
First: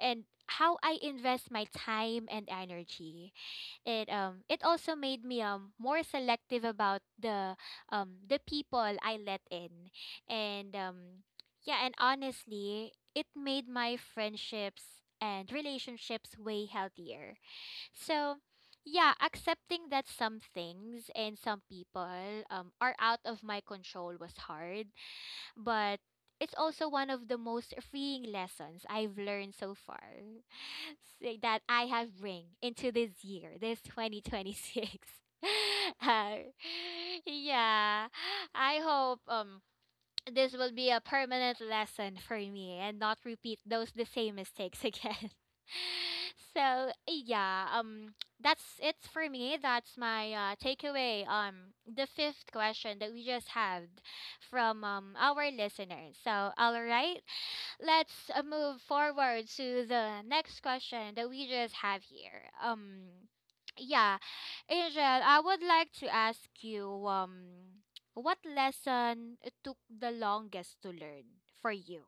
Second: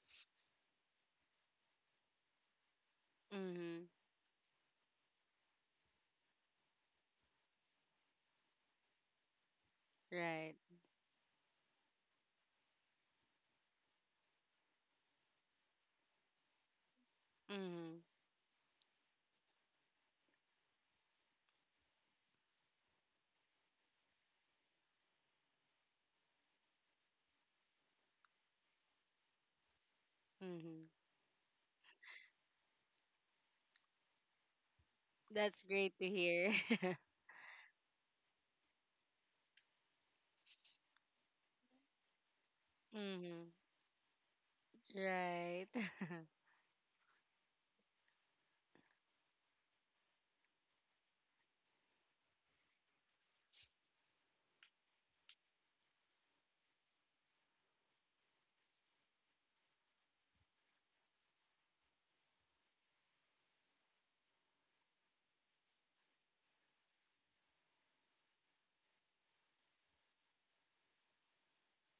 A: how I invest my time and energy.
B: Mhm.
A: It also made me more selective about the people I let in.
B: Right.
A: And yeah, and honestly, it made my friendships and relationships way healthier.
B: Mhm.
A: So yeah, accepting that some things and some people are out of my control was hard, but it's also one of the most freeing lessons I've learned so far.
B: Mhm.
A: [LAUGHS] Say that I have bring into this year, this 2026.
B: That's great
A: [LAUGHS]
B: to
A: uh,
B: hear. [LAUGHS]
A: yeah, I hope this will be a permanent lesson for me and not
B: mhm.
A: repeat those the same mistakes again.
B: Right.
A: [LAUGHS]
B: [LAUGHS]
A: So yeah, that's it for me. That's my takeaway. The fifth question that we just had from our listeners. So all right, let's move forward to the next question that we just have here. Yeah, Angel, I would like to ask you, what lesson took the longest to learn for you?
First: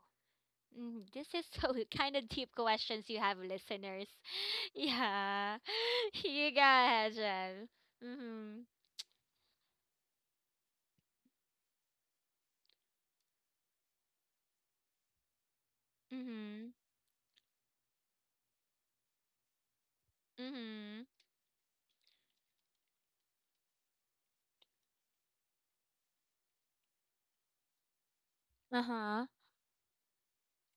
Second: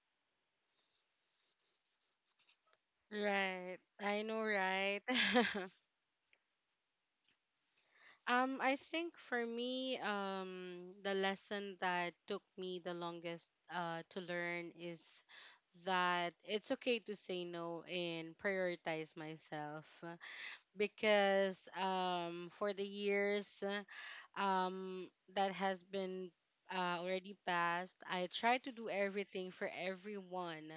A: Mm, this is so [LAUGHS] kind of deep questions you have,
B: right.
A: listeners.
B: I know,
A: [LAUGHS]
B: right?
A: Yeah,
B: [LAUGHS]
A: [LAUGHS] you go ahead, Angel. Mm-hmm.
B: I think for me, the lesson that took me the longest to learn is that
A: Mm-hmm.
B: it's okay to say no and prioritize myself,
A: Mm-hmm.
B: because for the years that has been already passed, I try to do
A: Uh-huh.
B: everything for everyone,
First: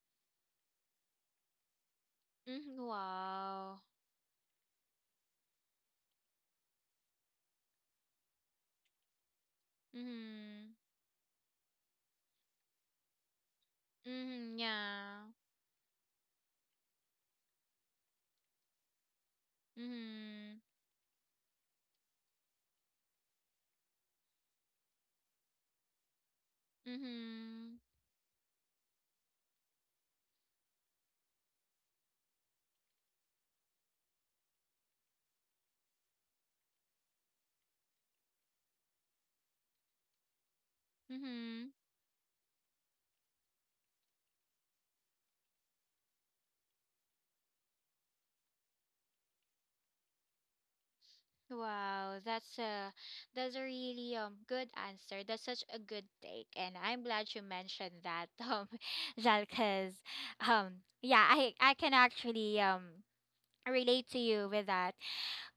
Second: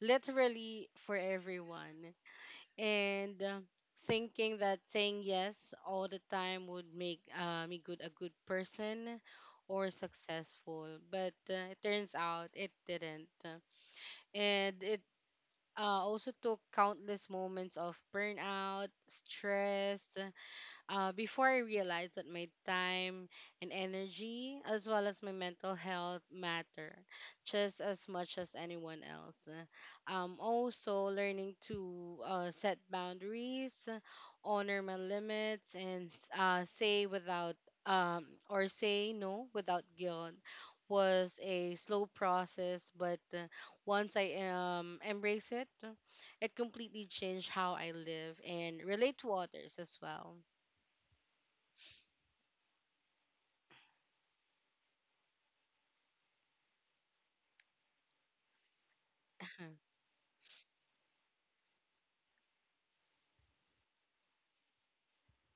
B: literally for everyone,
A: Mm-hmm.
B: and
A: Wow.
B: thinking that saying yes all the time would make me good a good person or
A: Mm-hmm.
B: successful, but it turns out it didn't,
A: Mm-hmm.
B: and it
A: Yeah.
B: also took countless moments of burnout stress
A: Mm-hmm.
B: before I realized that my time and energy, as well as my mental health, matter
A: Mm-hmm.
B: just as much as anyone else. Also, learning to set boundaries, honor my limits, and uh, say without say no without guilt was
A: Mm-hmm.
B: a slow process, but once I embrace it, it completely changed how I live and relate to others as well.
A: Wow, that's a really good answer. That's such a good take, and I'm glad you mentioned that, [LAUGHS] Zal,
B: Mm-hmm.
A: because yeah, I can actually relate to you with that.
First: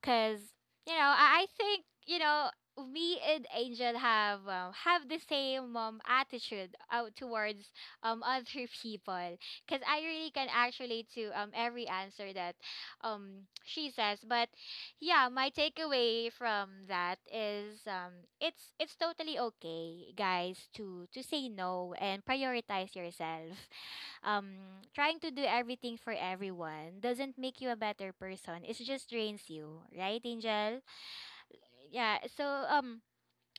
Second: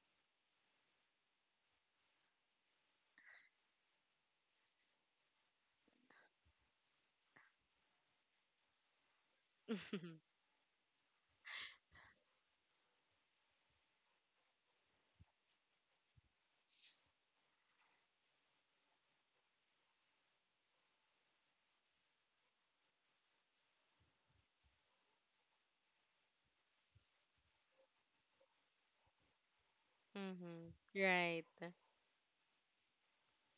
A: Because you know, I think, you know, me and Angel have the same attitude out towards other people, because I really can actually to every answer that she says. But yeah, my takeaway from that is it's totally okay, guys, to say no and prioritize yourself. Trying to do everything for everyone doesn't make you a better person. It just drains you, right,
B: Mm-hmm.
A: Angel?
B: [LAUGHS] Right.
A: Yeah. So um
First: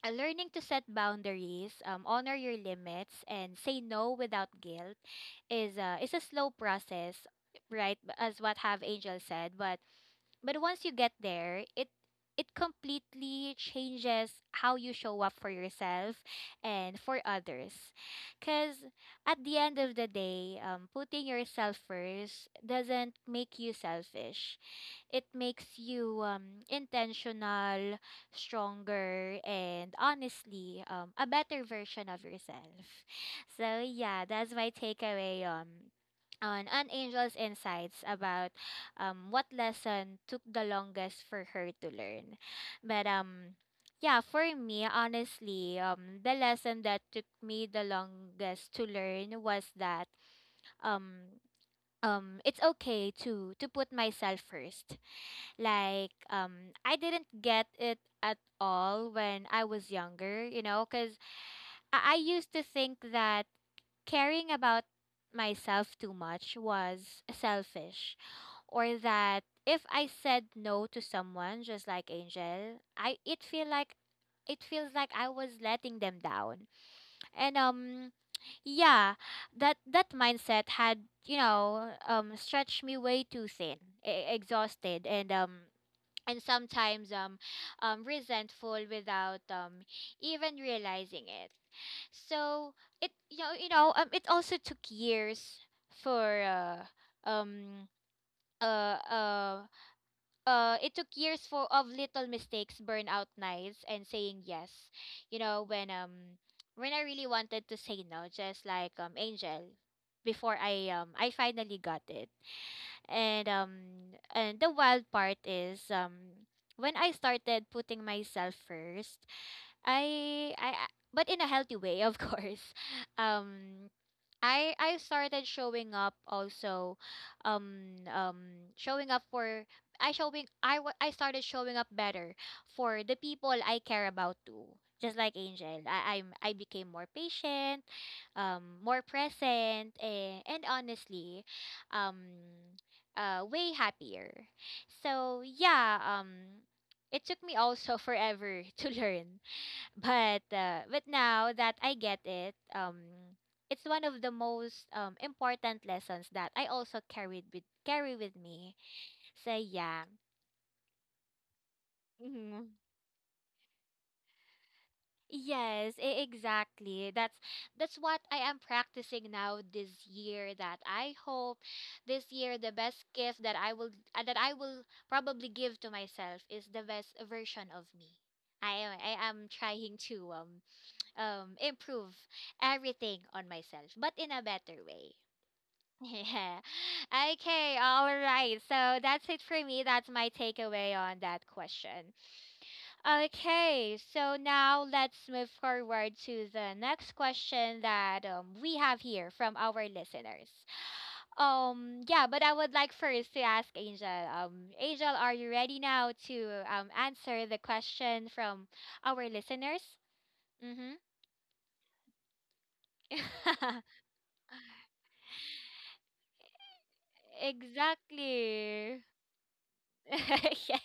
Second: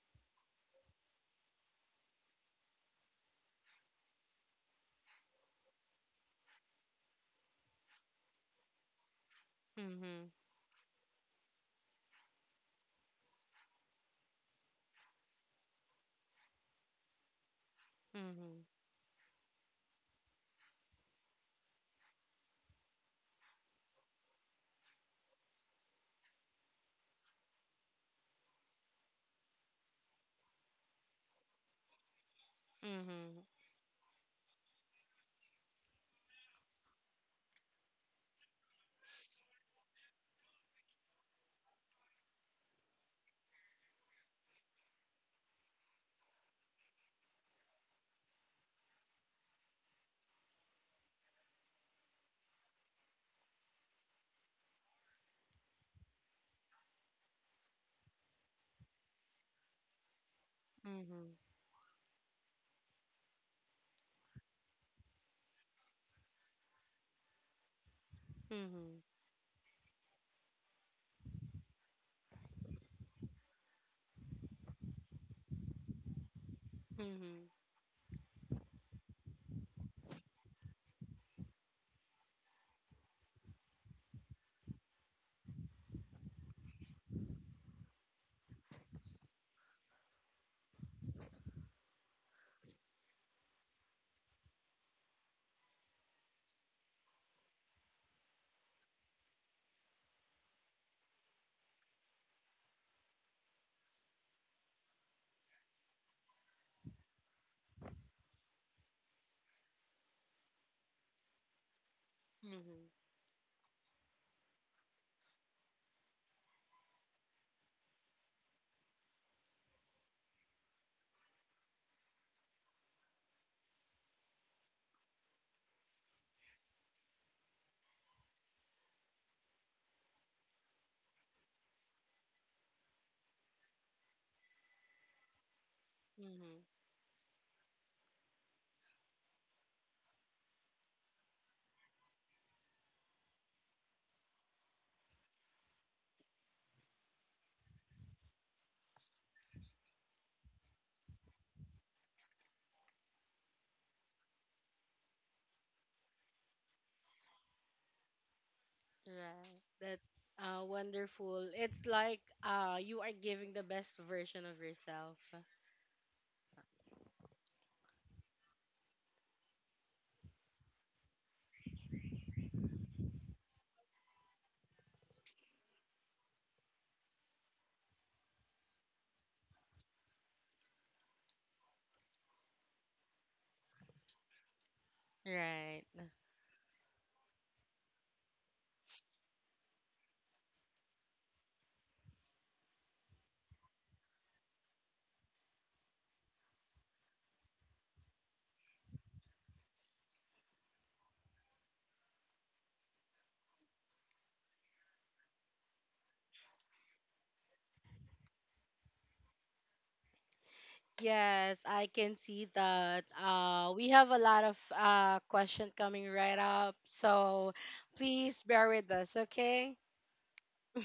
A: uh, learning to set boundaries, honor your limits, and say no without guilt is a slow process, right? As what Have Angel said, but
B: Mm-hmm.
A: once you get there, it completely changes how you show up for yourself and for others.
B: Mm-hmm.
A: Cause at the end of the day, putting yourself first doesn't make you selfish, it makes you intentional, stronger, and honestly, a better version of yourself.
B: Mm-hmm.
A: [LAUGHS] So yeah, that's my takeaway on an angel's insights about what lesson took the longest for her to learn. But yeah, for me, honestly, the lesson that took me the longest to learn was that um it's okay to put myself first. Like, I didn't get it at all when I was younger, you know, because
B: Mm-hmm.
A: I used to think that caring about myself too much was selfish, or
B: Mm-hmm.
A: that if I said no to someone, just like Angel, I it feel like it feels like I was letting them down.
B: Mm-hmm.
A: And yeah, that that mindset had, you know, stretched me way too thin, exhausted, and sometimes resentful without even realizing it. So it you know, it also took years for um uh, uh, it took years for of little mistakes, burnout nights, and saying yes. You know, when I really wanted to say no, just like Angel, before I finally got it.
B: Mm-hmm.
A: And and the wild part is when I started putting myself first, but in a healthy way, of course. [LAUGHS] Um I started showing up also, showing up for I showing I wa- I started showing up better for the people I care about too. Just like Angel, I
B: Mm-hmm.
A: became more patient, more present, and honestly, um way happier. So yeah, it took me also [LAUGHS] forever to learn, but now that I get it, it's one of the most important lessons that I also carried with carry with me. So
B: Right.
A: yeah,
B: That's wonderful. It's like
A: hmm,
B: you are giving the best version of yourself.
A: yes, exactly. That's what I am practicing now this year. That I hope this year the best gift that I will probably give to myself is the best version of me. I am trying to improve everything on myself, but in a better way.
B: Right.
A: [LAUGHS] Yeah. Okay, all right. So that's it for me. That's my takeaway on that question. Okay, so now let's move forward to the next question that we have here from our listeners. Yeah, but I would like first to ask Angel. Angel, are you ready now to answer the question from our listeners? Mm-hmm.
B: Yes, I can see that.
A: [LAUGHS]
B: We have a lot of question coming right up, so please bear with
A: Exactly.
B: us, okay?
A: [LAUGHS] Yeah.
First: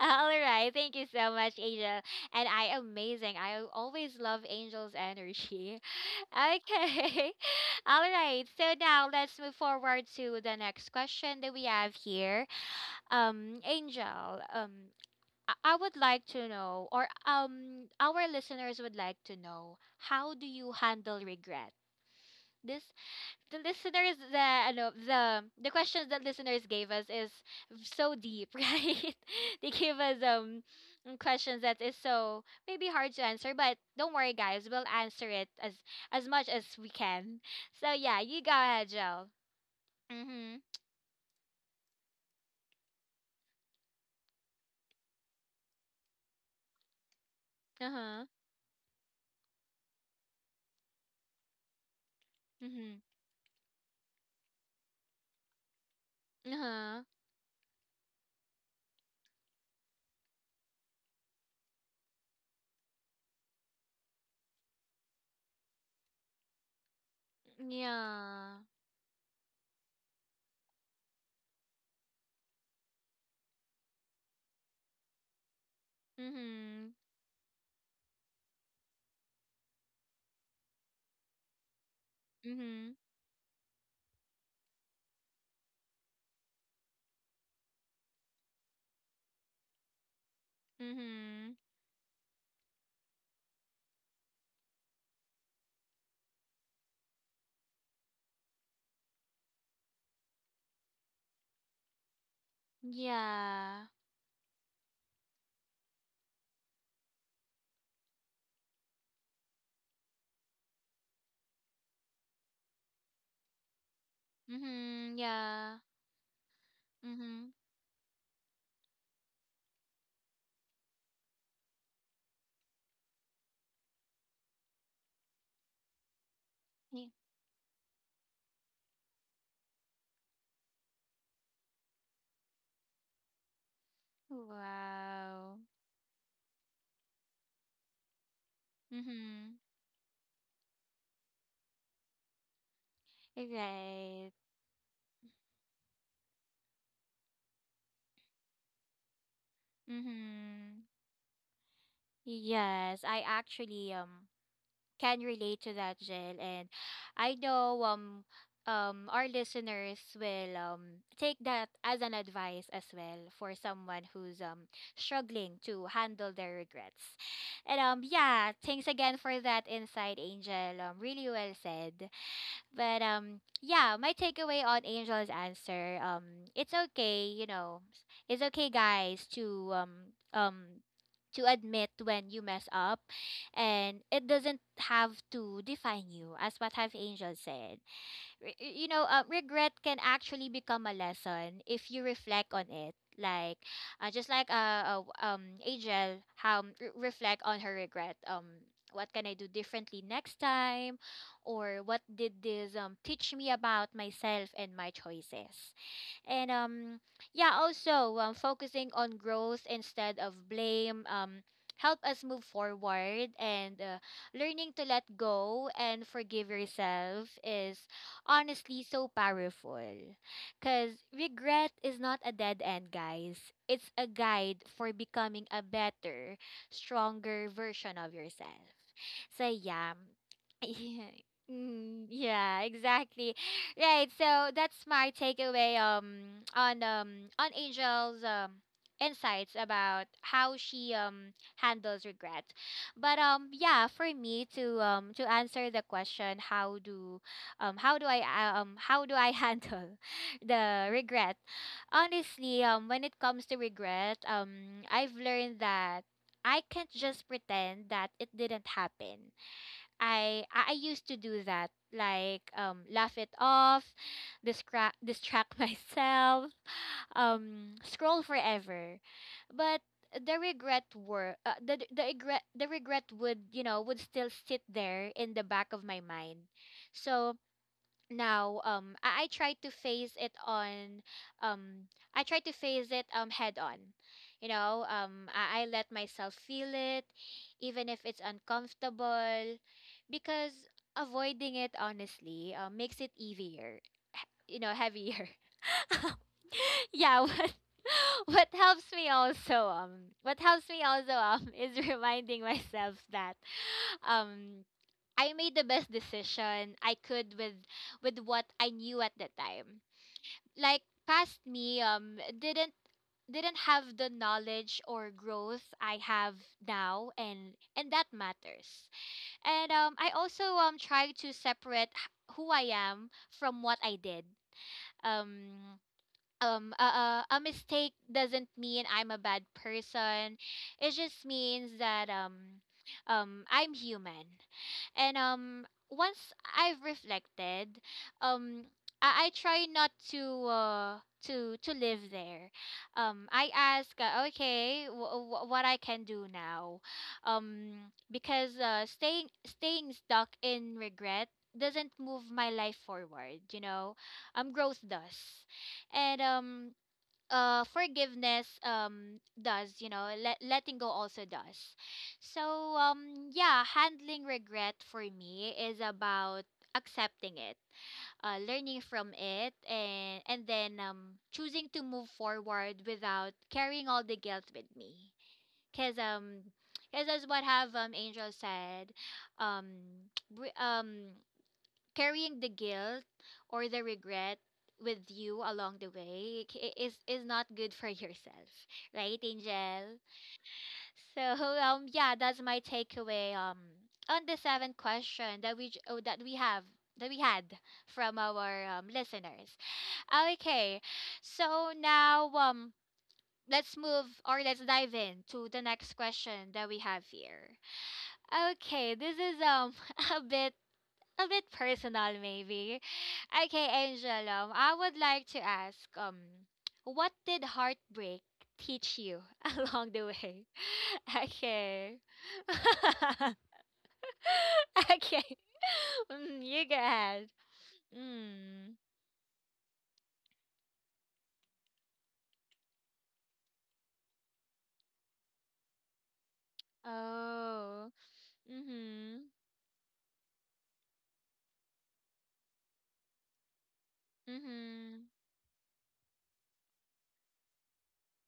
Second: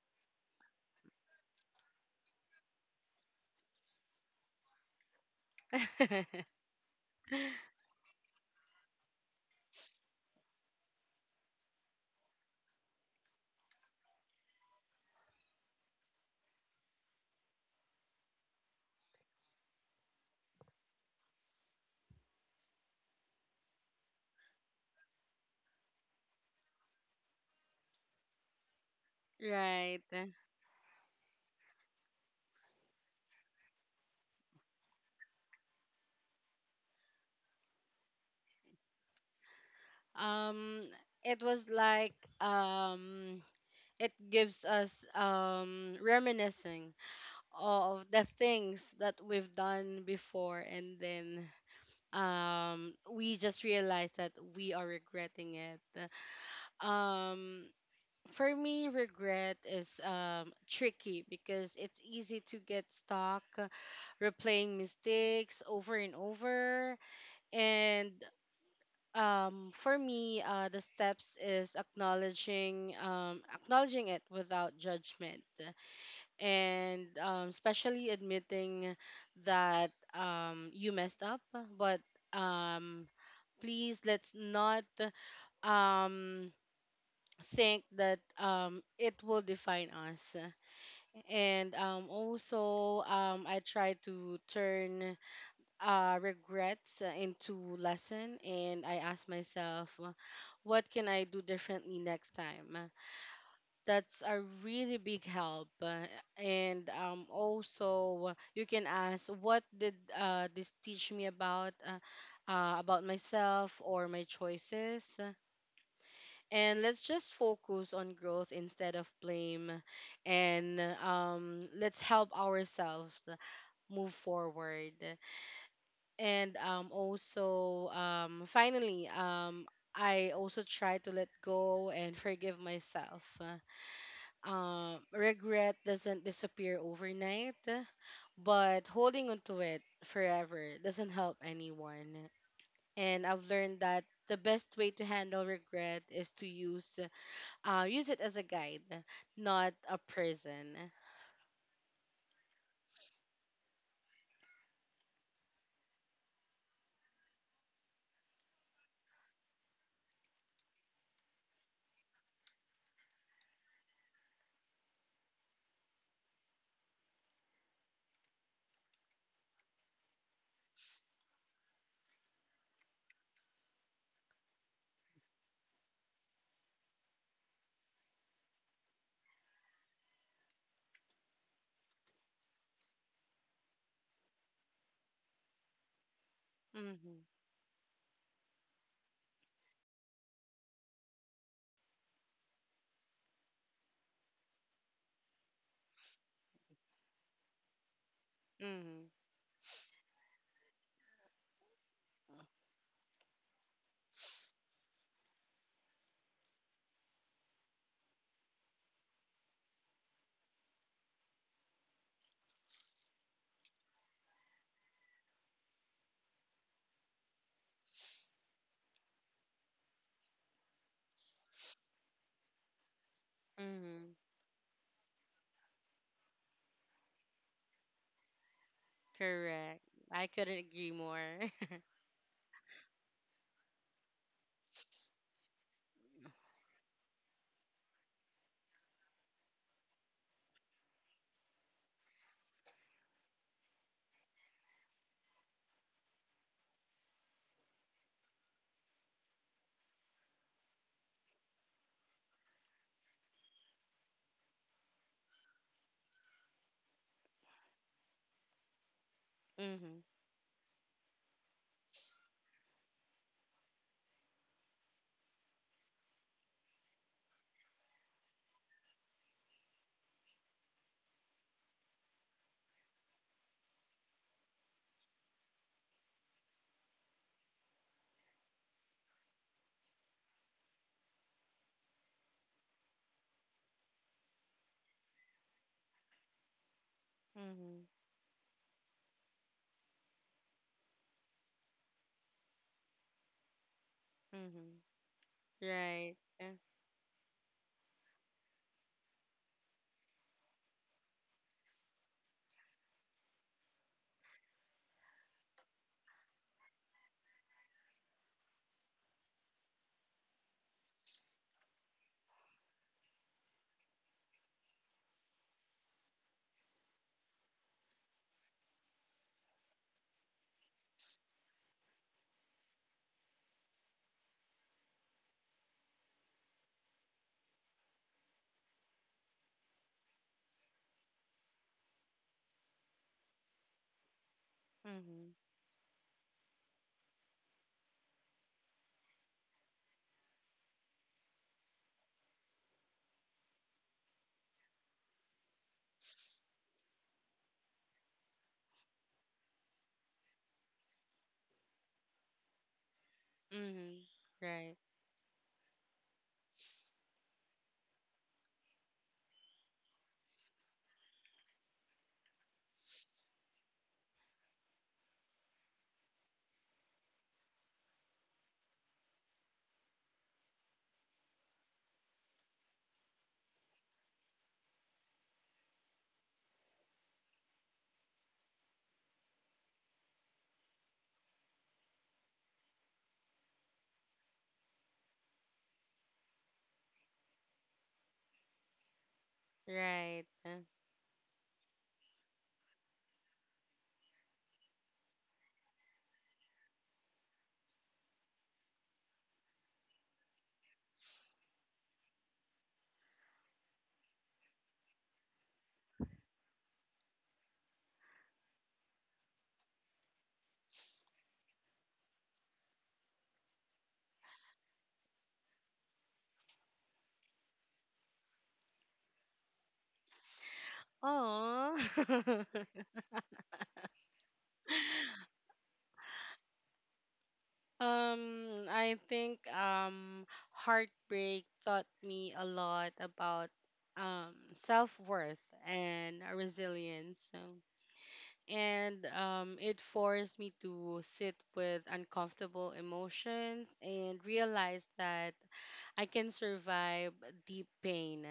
A: All right. Thank you so much, Angel. And I amazing. I always love Angel's energy. [LAUGHS]
B: [LAUGHS]
A: Okay. [LAUGHS] All right. So now let's move forward to the next question that we have here. Angel, I would like to know, or our listeners would like to know, how do you handle regret? This the listeners the ano, the questions that listeners gave us is so deep, [LAUGHS] right? They gave
B: Right.
A: us questions that is so maybe hard to answer, but don't worry, guys, we'll answer it as much as we can. So yeah, you go ahead, Joe. Mhm.
B: Um, it was like um, it gives us reminiscing of the
A: Uh-huh.
B: things that we've done before, and then
A: Mhm.
B: we just realize that we are regretting it.
A: Uh-huh.
B: Um, for me, regret is tricky because it's easy to get stuck replaying mistakes over and over, and
A: Yeah.
B: for me the steps is acknowledging it without judgment,
A: Mhm.
B: and especially admitting that you messed up, but
A: Mhm.
B: um please let's not um think that it will define us.
A: Mhm.
B: And also I try to turn regrets into lesson, and I ask myself, what can I do differently next time?
A: Yeah.
B: That's a really big help. And also, you can ask, what did this teach me about about myself or my choices?
A: Mhm. Yeah.
B: And let's just
A: Mhm.
B: focus on growth instead of blame, and let's help ourselves move forward. And
A: Yeah.
B: also finally I also try to let go and forgive myself.
A: Wow.
B: Regret doesn't disappear overnight, but holding
A: Mm-hmm.
B: onto it forever doesn't help anyone. And I've learned that
A: Right.
B: the best way to handle regret is to use it as a guide, not a prison.
A: Mm-hmm. Yes, I actually can relate to that, Jill, and I know our listeners will take that as an advice as well for someone who's struggling to handle their regrets. And yeah, thanks again for that insight, Angel. Really well said. But yeah, my takeaway on Angel's answer, it's okay, you know. It's okay, guys, um to admit when you mess up, and it doesn't have to define you, as what have
B: Mhm.
A: Angel said. You know, regret can actually become a lesson if you reflect on it. Like, just like Angel, how reflect on her regret. What
B: Mhm.
A: can I do differently next time, or what did this teach me about myself and my choices? And yeah, also focusing on growth instead of blame help us move forward, and learning to let go and forgive yourself is honestly so powerful. Because regret is not a dead end, guys. It's a
B: Mhm.
A: guide for becoming a better, stronger version of yourself. So,
B: Correct.
A: yeah.
B: I couldn't agree more.
A: [LAUGHS]
B: [LAUGHS]
A: Mm, yeah, exactly. Right. So that's my takeaway on Angel's insights about how she handles regret. But yeah, for me to answer the question, how do how do I [LAUGHS] handle the regret, honestly when it comes to regret, I've learned that I can't just pretend that it didn't happen.
B: Mhm.
A: I used to do that, like laugh it off, distract [LAUGHS] myself, scroll forever. But the regret were the regret would, you know, would still sit there in the back of my mind. So now I try to face it on um I try to face it head on. You know, I let myself feel it
B: Mhm.
A: even if it's uncomfortable, because avoiding it honestly makes it easier. You know,
B: Mm-hmm.
A: heavier.
B: Right. Eh.
A: [LAUGHS] yeah, what [LAUGHS] what helps me also what helps me also [LAUGHS] is reminding myself that um I made the best decision I could with what I knew at the time. Like past me didn't didn't have the knowledge or growth I have now and that matters. And I also try to separate who I am from what I did. Um a mistake doesn't mean I'm a bad person. It just means that I'm human and
B: Mm-hmm.
A: once I've reflected, um, I try not to to live there. I ask, okay, what I can do now, because staying staying stuck in regret doesn't move my life forward.
B: Mm-hmm. Right.
A: Growth does, and forgiveness does, you know, letting go also does. So um yeah, handling regret for me is about accepting it, learning from it, and then choosing to move forward without carrying all the guilt with me, because as what have Angel said, um [TSK] we- um carrying the guilt or the regret with you along the way is not good for [LAUGHS] yourself, right, Angel?
B: Right.
A: So [LAUGHS] yeah, that's my takeaway on the seventh question that we that we had from our listeners. Okay, so now let's move or let's dive in to the next question that we have here. Okay, this is [LAUGHS] a bit a bit personal maybe. Okay, Angel, I would like to ask, what did heartbreak teach you [LAUGHS] along the way? [LAUGHS]
B: Oh.
A: Okay.
B: [LAUGHS]
A: [LAUGHS] Okay. [LAUGHS] Mm, you go ahead. Mm.
B: I think heartbreak taught me a lot about self-worth and resilience. So,
A: Oh.
B: and
A: Mm-hmm.
B: it forced me to sit with uncomfortable emotions and realize
A: Mm-hmm.
B: that I can survive deep pain,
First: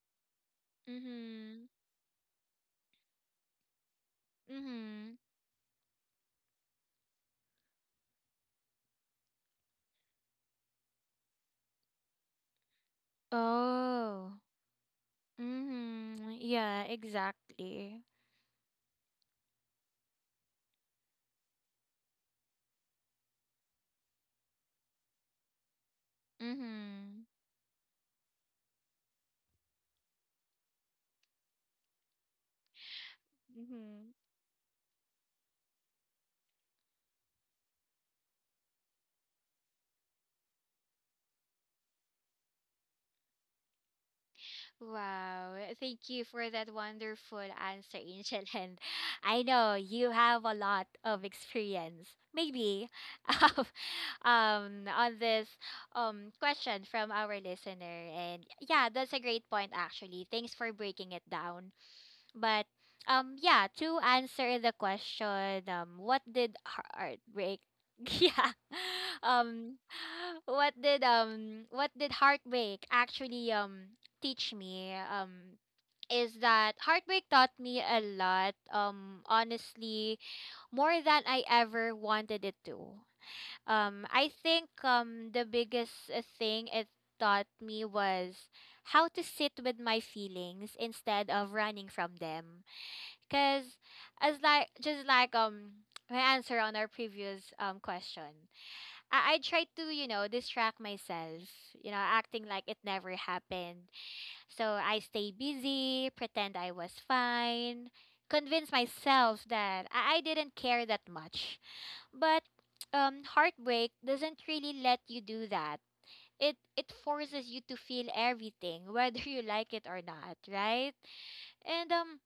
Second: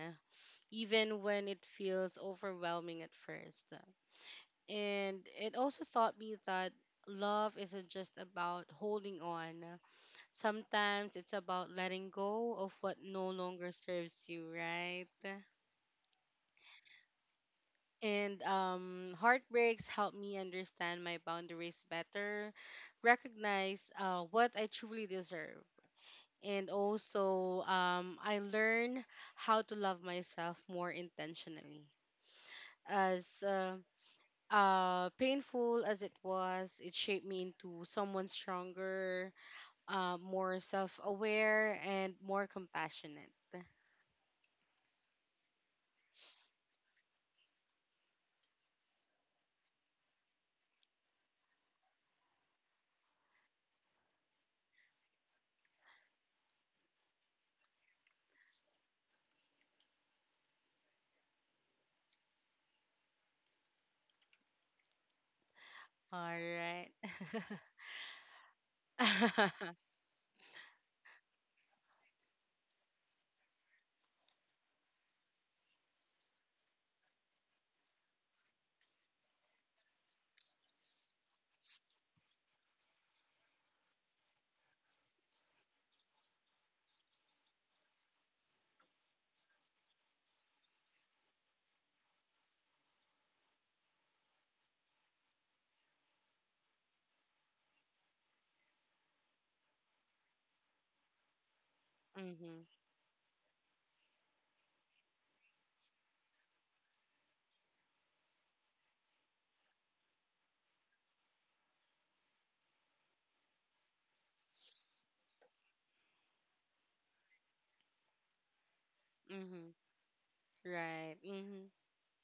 B: even when it
A: Mm-hmm.
B: feels overwhelming at first.
A: Mm-hmm.
B: And it also taught me that love isn't just about holding on. Sometimes it's about letting go of what no longer serves
A: Oh.
B: you, right?
A: Mm-hmm. Yeah, exactly.
B: And heartbreaks help me understand my boundaries better, recognize what I truly deserve. And
A: Mm-hmm.
B: also, I learn how to love myself more intentionally. As
A: Mm-hmm.
B: painful as it was, it shaped me into someone stronger, more self-aware, and more compassionate.
A: Wow, eh, thank you for that wonderful answer, Angel. [LAUGHS] And I know you have a lot of experience, maybe, [LAUGHS] um, on this question from our listener. And yeah, that's a great point, actually. Thanks for breaking it down. But yeah, to answer the question, what
B: All
A: did
B: right.
A: heartbreak
B: [LAUGHS]
A: [LAUGHS] yeah. Um what did heartbreak actually teach me is that heartbreak taught me a lot, honestly, more than I ever wanted it to. I think the biggest, thing it taught me was how to sit with my feelings instead of running from them. Cause as like just like my answer on our previous question, I try to, you know, distract myself, you know, acting like
B: Mhm.
A: it never happened. So I stay busy, pretend I was fine, convince myself that I didn't care that much. But heartbreak doesn't really let you do that. It forces you to feel everything, [LAUGHS] whether you like
B: Mhm.
A: it or not, right?
B: Right. Mhm.
A: And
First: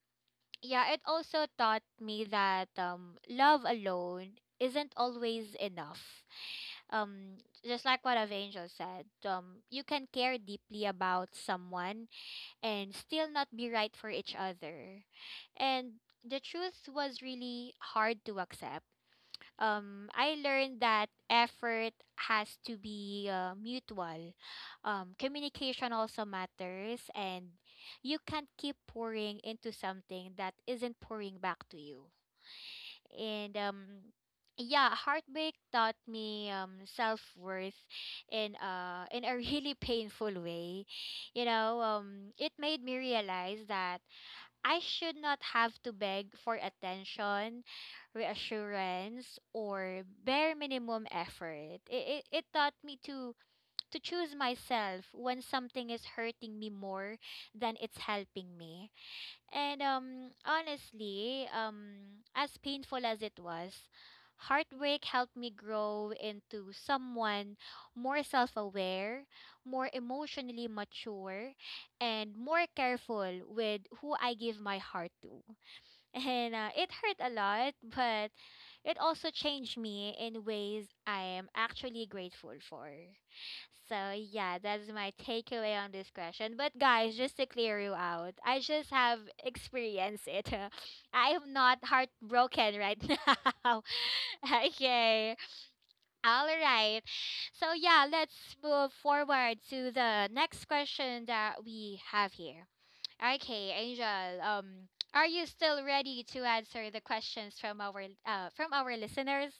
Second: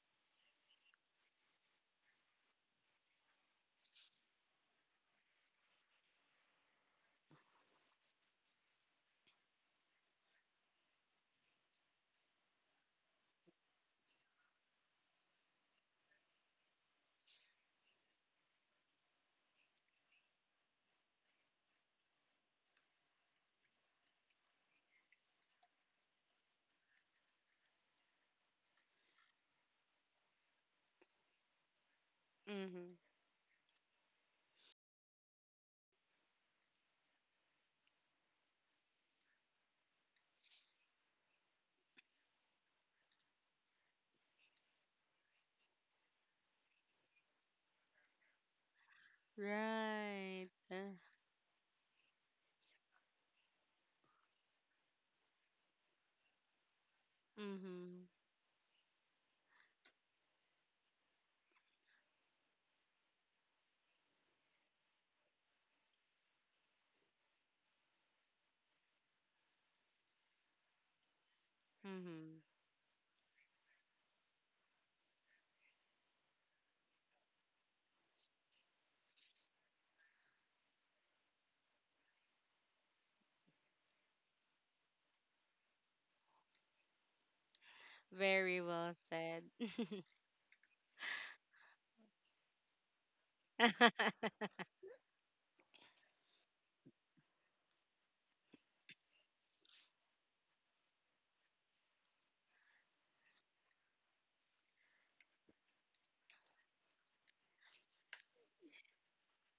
A: yeah, it also taught me that, love alone isn't always enough. Um, just like what Angel said, you can care deeply about someone and still not be right for each other. And the truth was really hard to accept. I learned that effort has to be, mutual. Communication also matters and you can't keep pouring into something that isn't pouring back to you.
B: Mhm.
A: And yeah, heartbreak taught me self-worth in a really [LAUGHS] painful way. You know, it made me realize that I should not have to beg for attention, reassurance, or
B: Right.
A: bare minimum effort. It taught me to choose myself when something is hurting me more than it's
B: Mhm.
A: helping me. And honestly, as painful as it was, heartbreak helped me grow into someone more self aware, more emotionally mature, and
B: Mhm.
A: more careful with who I give my heart to. And it hurt a lot, but it also changed me in ways I am actually grateful for. So, yeah, that's my takeaway on this question. But, guys, just to clear you out, I
B: Very
A: just
B: well
A: have
B: said.
A: experienced it. [LAUGHS] I am not heartbroken right [LAUGHS] now.
B: [LAUGHS]
A: Okay. All right. So, yeah, let's move forward to the next question that we have here. Okay, Angel. Are you still ready to answer the questions from our listeners?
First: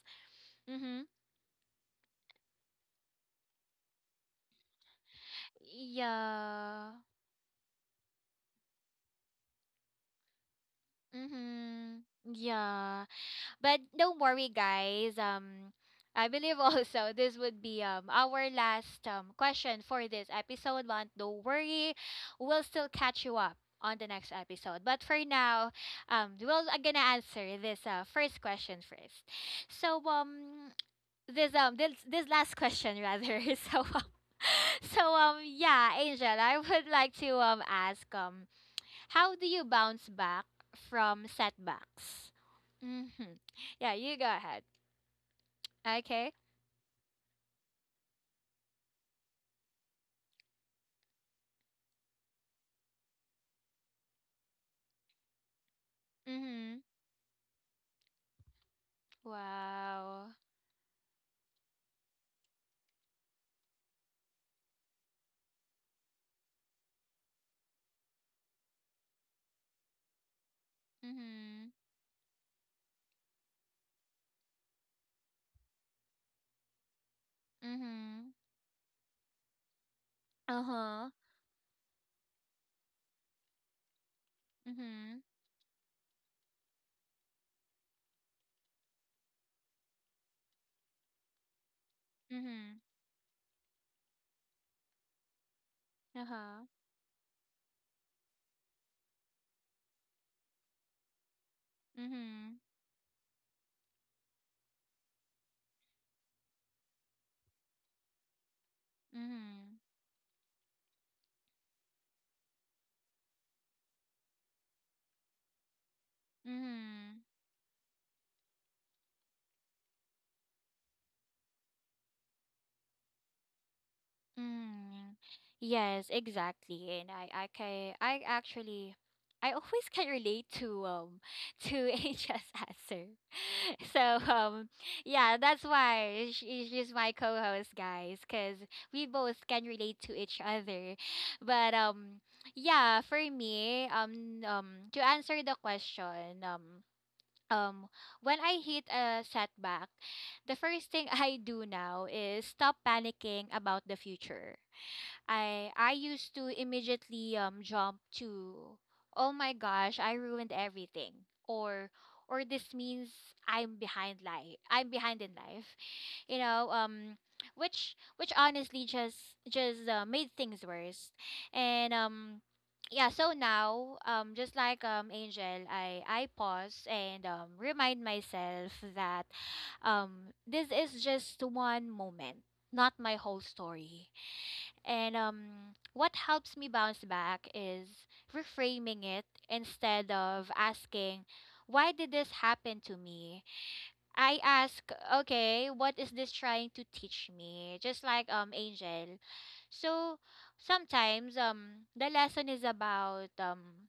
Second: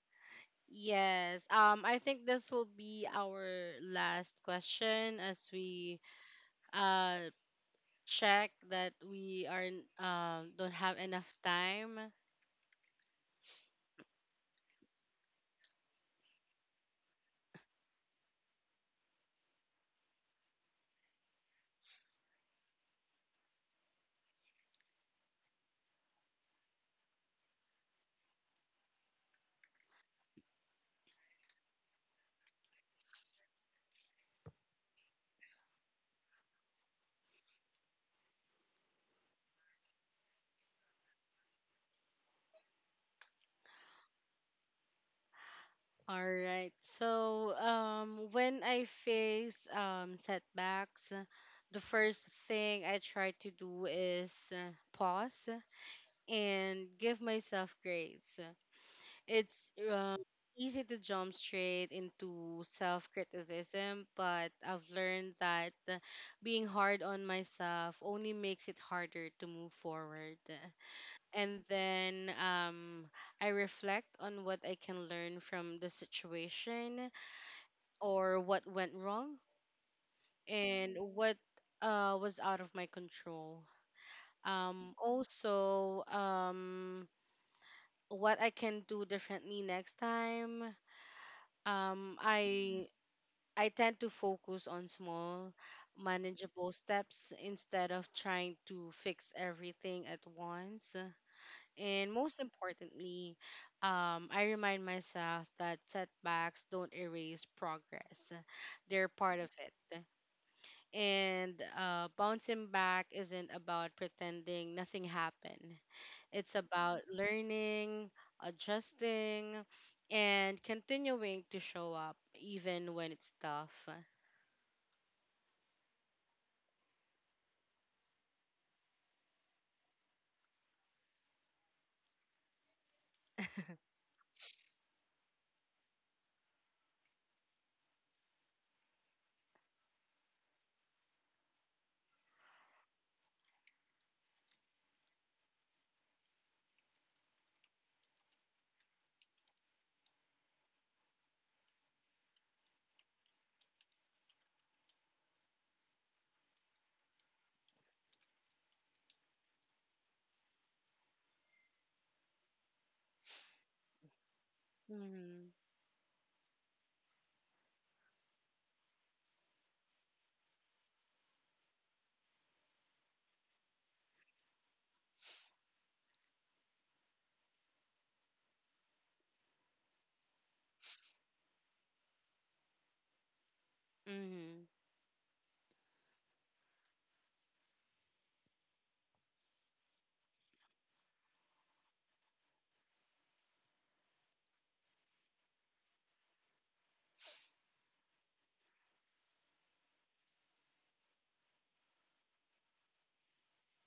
A: Mm-hmm.
B: Yes. I think this will be our last question, as we
A: Yeah.
B: uh check that we aren't don't have enough time.
A: Mm-hmm. Yeah. But don't worry, guys. I believe [LAUGHS] also this would be our last question for this episode. But don't worry, we'll still catch you up on the next episode. But for now, we're gonna answer this, first question first. So this last question, rather. [LAUGHS] so um, [LAUGHS] yeah, Angel, I would like to ask, how do you bounce back from setbacks? Mm-hmm. Yeah, you go ahead.
B: All
A: Okay.
B: right. So when I face setbacks, the first thing I try to do is pause
A: Mm-hmm.
B: and give myself grace. It's
A: Wow.
B: easy to jump straight into self-criticism, but I've learned that being hard on myself only makes it harder to move forward. And
A: Mm-hmm.
B: then I reflect on what I can learn from the situation
A: Mm-hmm.
B: or what went wrong, and
A: Uh-huh.
B: what was out of my control. Um,
A: Mm-hmm.
B: also, um, what I can do differently next time. Um,
A: Mm-hmm.
B: I I tend to focus on small,
A: Uh-huh.
B: manageable steps instead of trying to fix everything at once. And most
A: Mm-hmm.
B: importantly, I remind myself that setbacks don't erase progress, they're part of
A: Mm-hmm.
B: it. And bouncing back isn't about pretending nothing happened, it's about
A: Mm-hmm.
B: learning, adjusting, and continuing to show up even when it's tough.
A: Mm, yes, exactly. And I actually, I always can relate to [LAUGHS] to Angel's answer. [LAUGHS] So um yeah, that's why she's my co-host, guys, because we both can relate to each other. But yeah, for me to answer the question. Um, when I hit a setback, the first thing [LAUGHS] I do now is stop panicking about the future. I used to immediately jump to, oh my gosh, I ruined everything, or this means I'm behind life. I'm behind in
B: Mm-hmm.
A: life. [LAUGHS] You know, which honestly just made things worse. And yeah, so now just like Angel, I pause and remind myself that this is just one moment, not my whole story.
B: Mm-hmm.
A: And what helps me bounce back is reframing it. Instead of asking, why did this happen to me? I ask, okay, what is this trying to teach me? Just like Angel. So sometimes the lesson is um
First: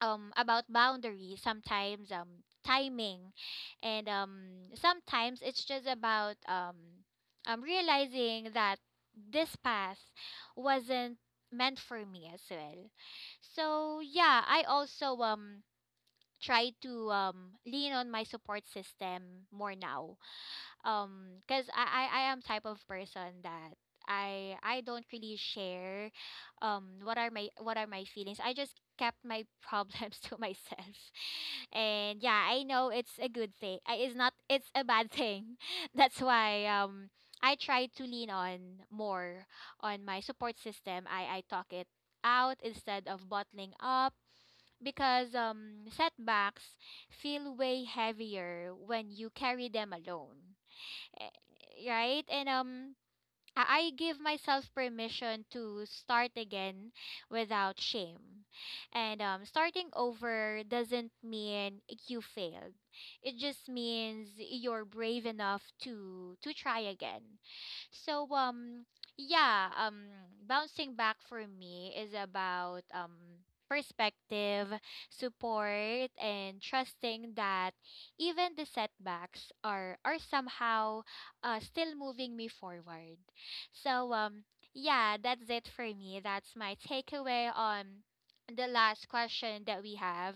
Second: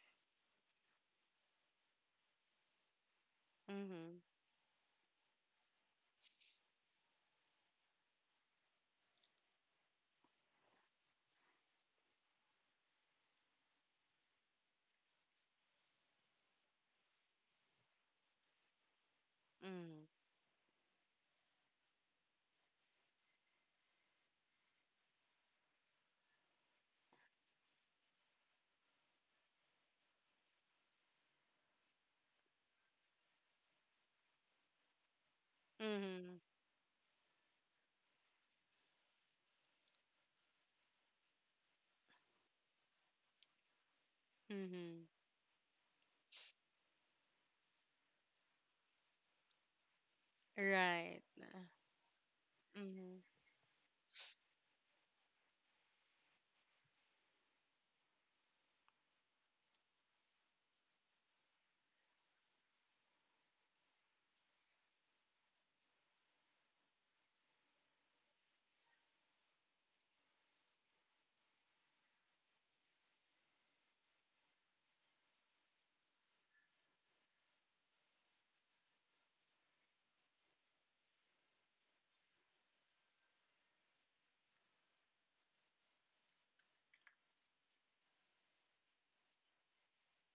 A: um about boundaries, sometimes timing, and
B: Mm-hmm.
A: sometimes it's just about realizing that this path wasn't meant for me as well. So yeah, I also try to lean on my support system more
B: Mm-hmm.
A: now, because I am type of person that i don't really share what are my feelings. I just kept my problems [LAUGHS] to myself. And yeah, I know it's a good thing, it's not, it's a bad thing. [LAUGHS] That's
B: Mm-hmm.
A: why I try to lean on more on my support system. I talk it out instead of bottling up,
B: Mm-hmm.
A: because setbacks feel way heavier when you carry them alone,
B: Right.
A: eh, right? And
B: Mm-hmm.
A: I give myself permission to start again without shame. And starting over doesn't mean you failed. It just means you're brave enough to try again. So yeah, bouncing back for me is about perspective, support, and trusting that even the setbacks are somehow still moving me forward. So yeah, that's it for me. That's my takeaway on the last question that we have.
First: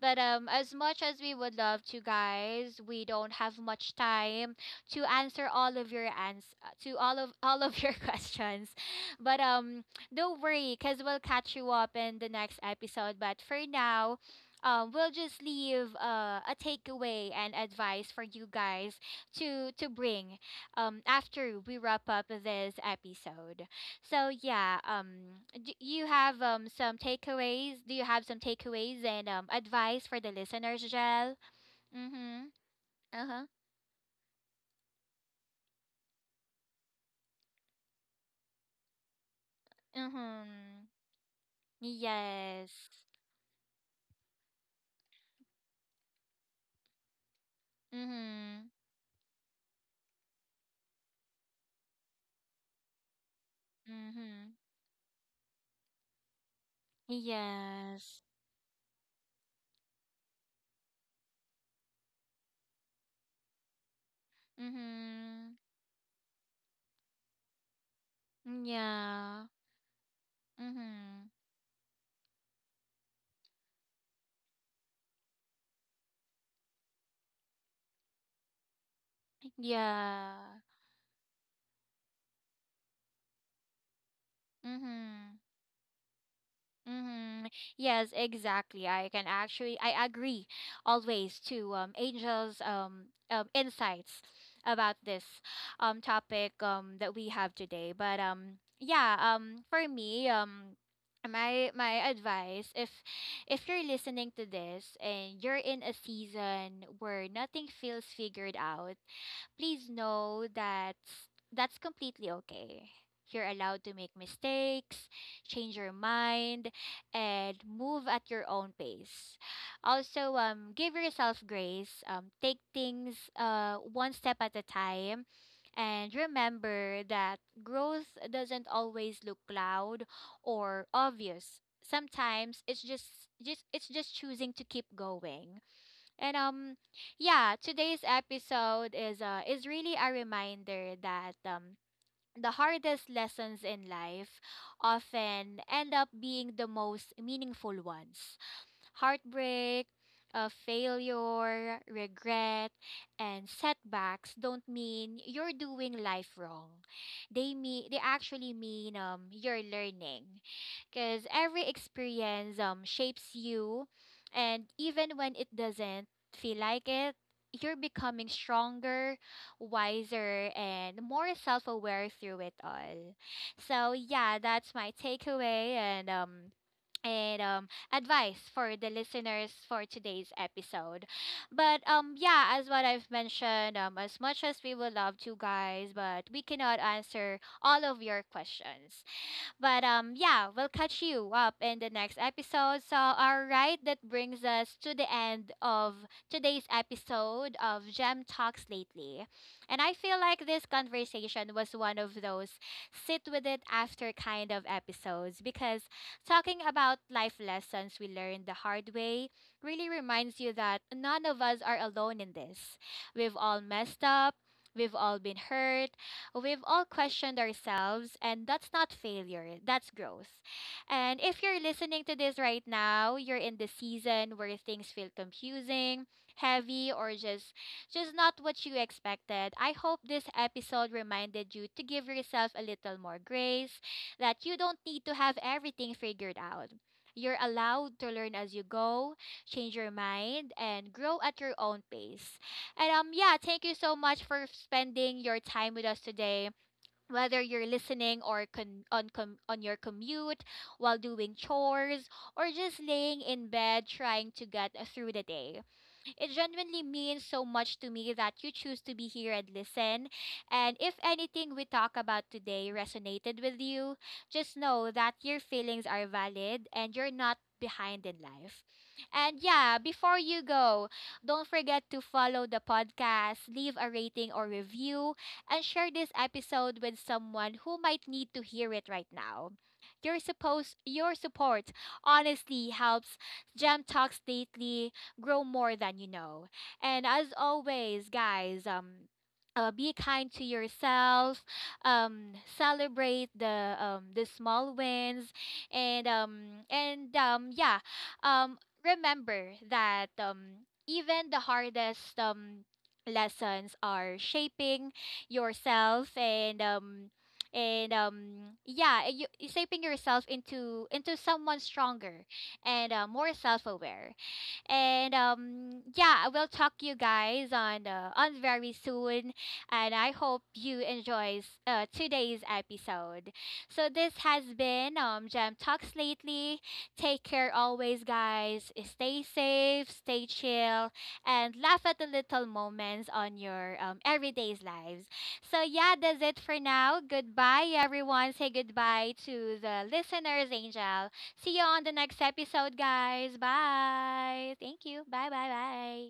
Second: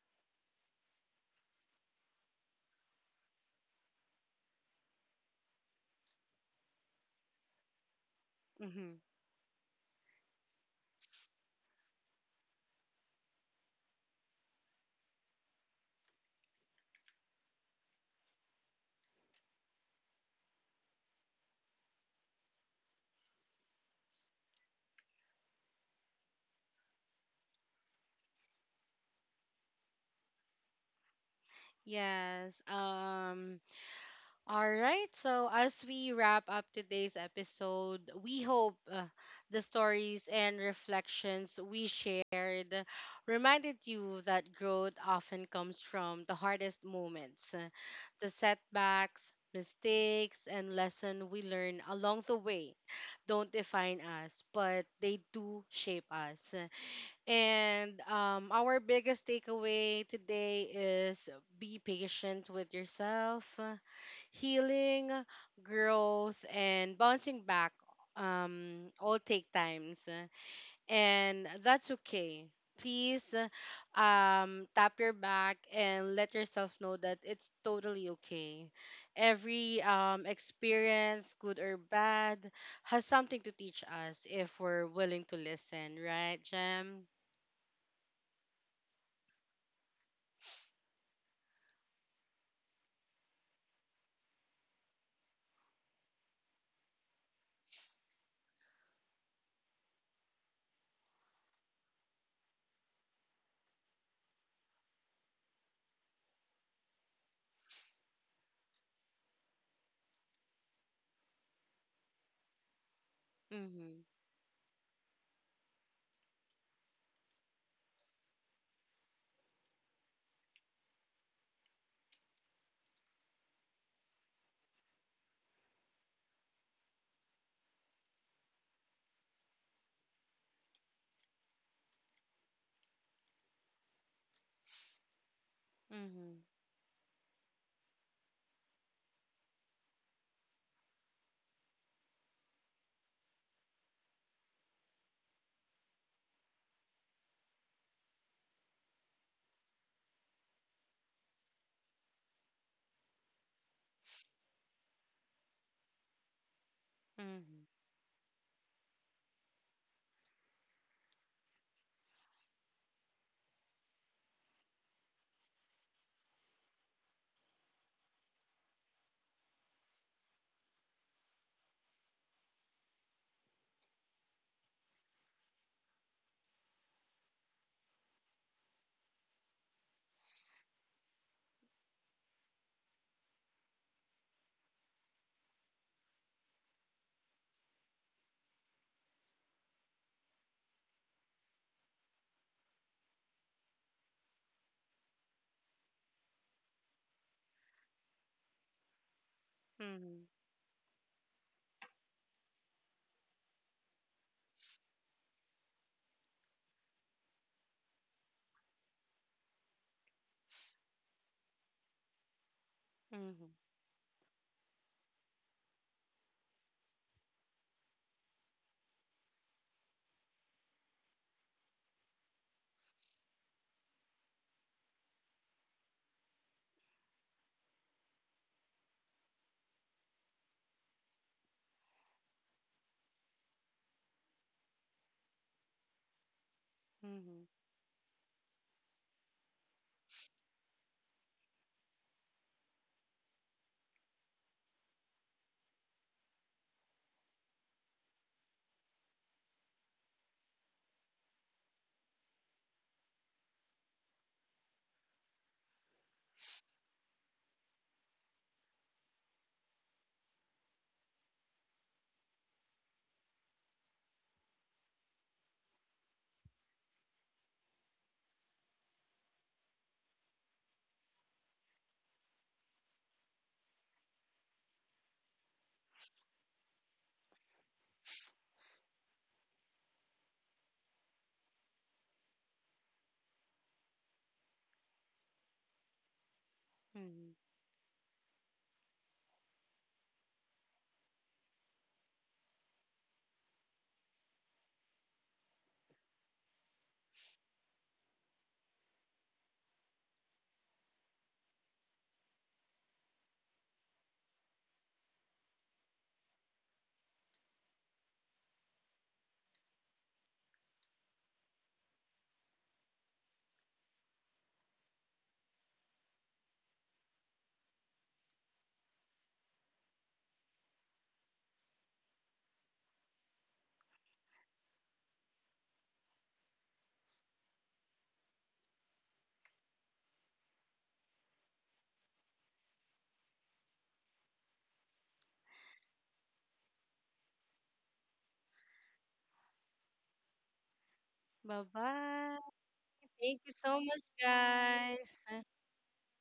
A: But as much as we would love to, guys, we don't have much time to answer all of your ans to all of your [LAUGHS] questions.
B: Mm-hmm.
A: But don't worry, cuz we'll catch you up in the next episode. But for now, we'll just leave, a takeaway and advice for you guys to bring after we wrap up this episode. So yeah, do you have some takeaways? Do you have some takeaways and advice for the listeners, Jel? Mhm.
B: Yes.
A: Uh-huh.
B: All right. So as we wrap up today's episode, we hope the stories and
A: Mhm.
B: reflections we shared
A: Yes.
B: reminded you that growth often comes from the hardest moments, the
A: Mm-hmm.
B: setbacks, mistakes, and lessons we learn along the way don't define us,
A: Mm-hmm.
B: but they do shape us. And
A: Yes.
B: our biggest takeaway today is be patient with yourself. Healing,
A: Mm-hmm.
B: growth, and bouncing back all
A: Yeah.
B: take times,
A: Mm-hmm.
B: and that's okay. Please tap your back and let yourself know that it's totally okay. Every
A: Yeah.
B: experience, good or bad, has something to teach us if we're willing to
A: Mm-hmm.
B: listen, right, Jem?
A: Mm-hmm. Yes, exactly. I can actually I agree always to Angel's insights about this topic that we have today. But yeah, for me my my advice: if you're listening to this and you're in a season where nothing feels figured out, please know that that's completely okay. You're allowed to
B: Mhm.
A: make mistakes, change your mind, and move at your own pace. Also, give yourself grace. Take things, one step at a time. And remember that growth doesn't always look loud or obvious. Sometimes it's just it's just choosing to keep going.
B: Mhm.
A: And yeah, today's episode is really a reminder that the hardest lessons in life often end up being the most meaningful ones. Heartbreak, failure, regret, and setbacks don't mean you're doing life wrong.
B: Mhm.
A: They actually mean, you're learning, because every experience shapes you. And even when it doesn't feel like it, you're becoming stronger, wiser, and more self-aware through it all. So yeah, that's my takeaway and advice for the listeners for today's episode. But yeah, as what I've mentioned, as much as we would love to, guys, but we cannot answer all of your questions. But yeah, we'll catch you up in the next episode. So, all right, that brings us to the end of today's episode of Gem Talks Lately. And I
B: Mhm.
A: feel like this conversation was one of those sit with it after kind of episodes, because talking about life lessons we learned the hard way really reminds you that none of us are alone in this. We've
B: Mhm.
A: all messed up. We've all been hurt. We've all questioned ourselves, and that's not failure, that's growth. And if you're listening to this right now, you're in the season where things feel confusing, heavy, or just not what you expected. I hope this episode reminded you to give yourself a little more grace, that you don't need to have everything figured out.
B: Mhm.
A: You're allowed to learn as you go, change your mind, and grow at your own pace. And yeah, thank you so much for spending your time with us today. Whether you're listening or on your commute, while doing chores, or just laying in bed trying to get through the day. It genuinely means so much to me that you choose to be here and listen. And if anything we talk about today resonated with you, just know that your feelings are valid and you're not behind in life. And yeah, before you go, don't forget to follow the podcast, leave a rating or review, and share this episode with someone who might need to hear it right now. Your support honestly helps Gem Talks stay grow more than you know. And
B: Mhm.
A: as always, guys, be kind to yourself. Um, celebrate the small wins, and yeah, um, remember that, even the hardest, lessons are shaping yourself and yeah, shaping yourself into someone stronger and more self aware. And yeah, I will talk you guys on, on very soon, and I hope you enjoys, today's episode. So this has been, Gem Talks lately. Take care always, guys. Stay safe, stay chill, and laugh at the little moments on your, everyday's lives. So yeah, that's it for now. Goodbye, everyone. Say goodbye to the listeners, Angel. See you on the next
B: Bye-bye.
A: episode,
B: Thank
A: guys.
B: you so much,
A: Bye. Thank you. Bye,
B: guys.
A: bye, bye.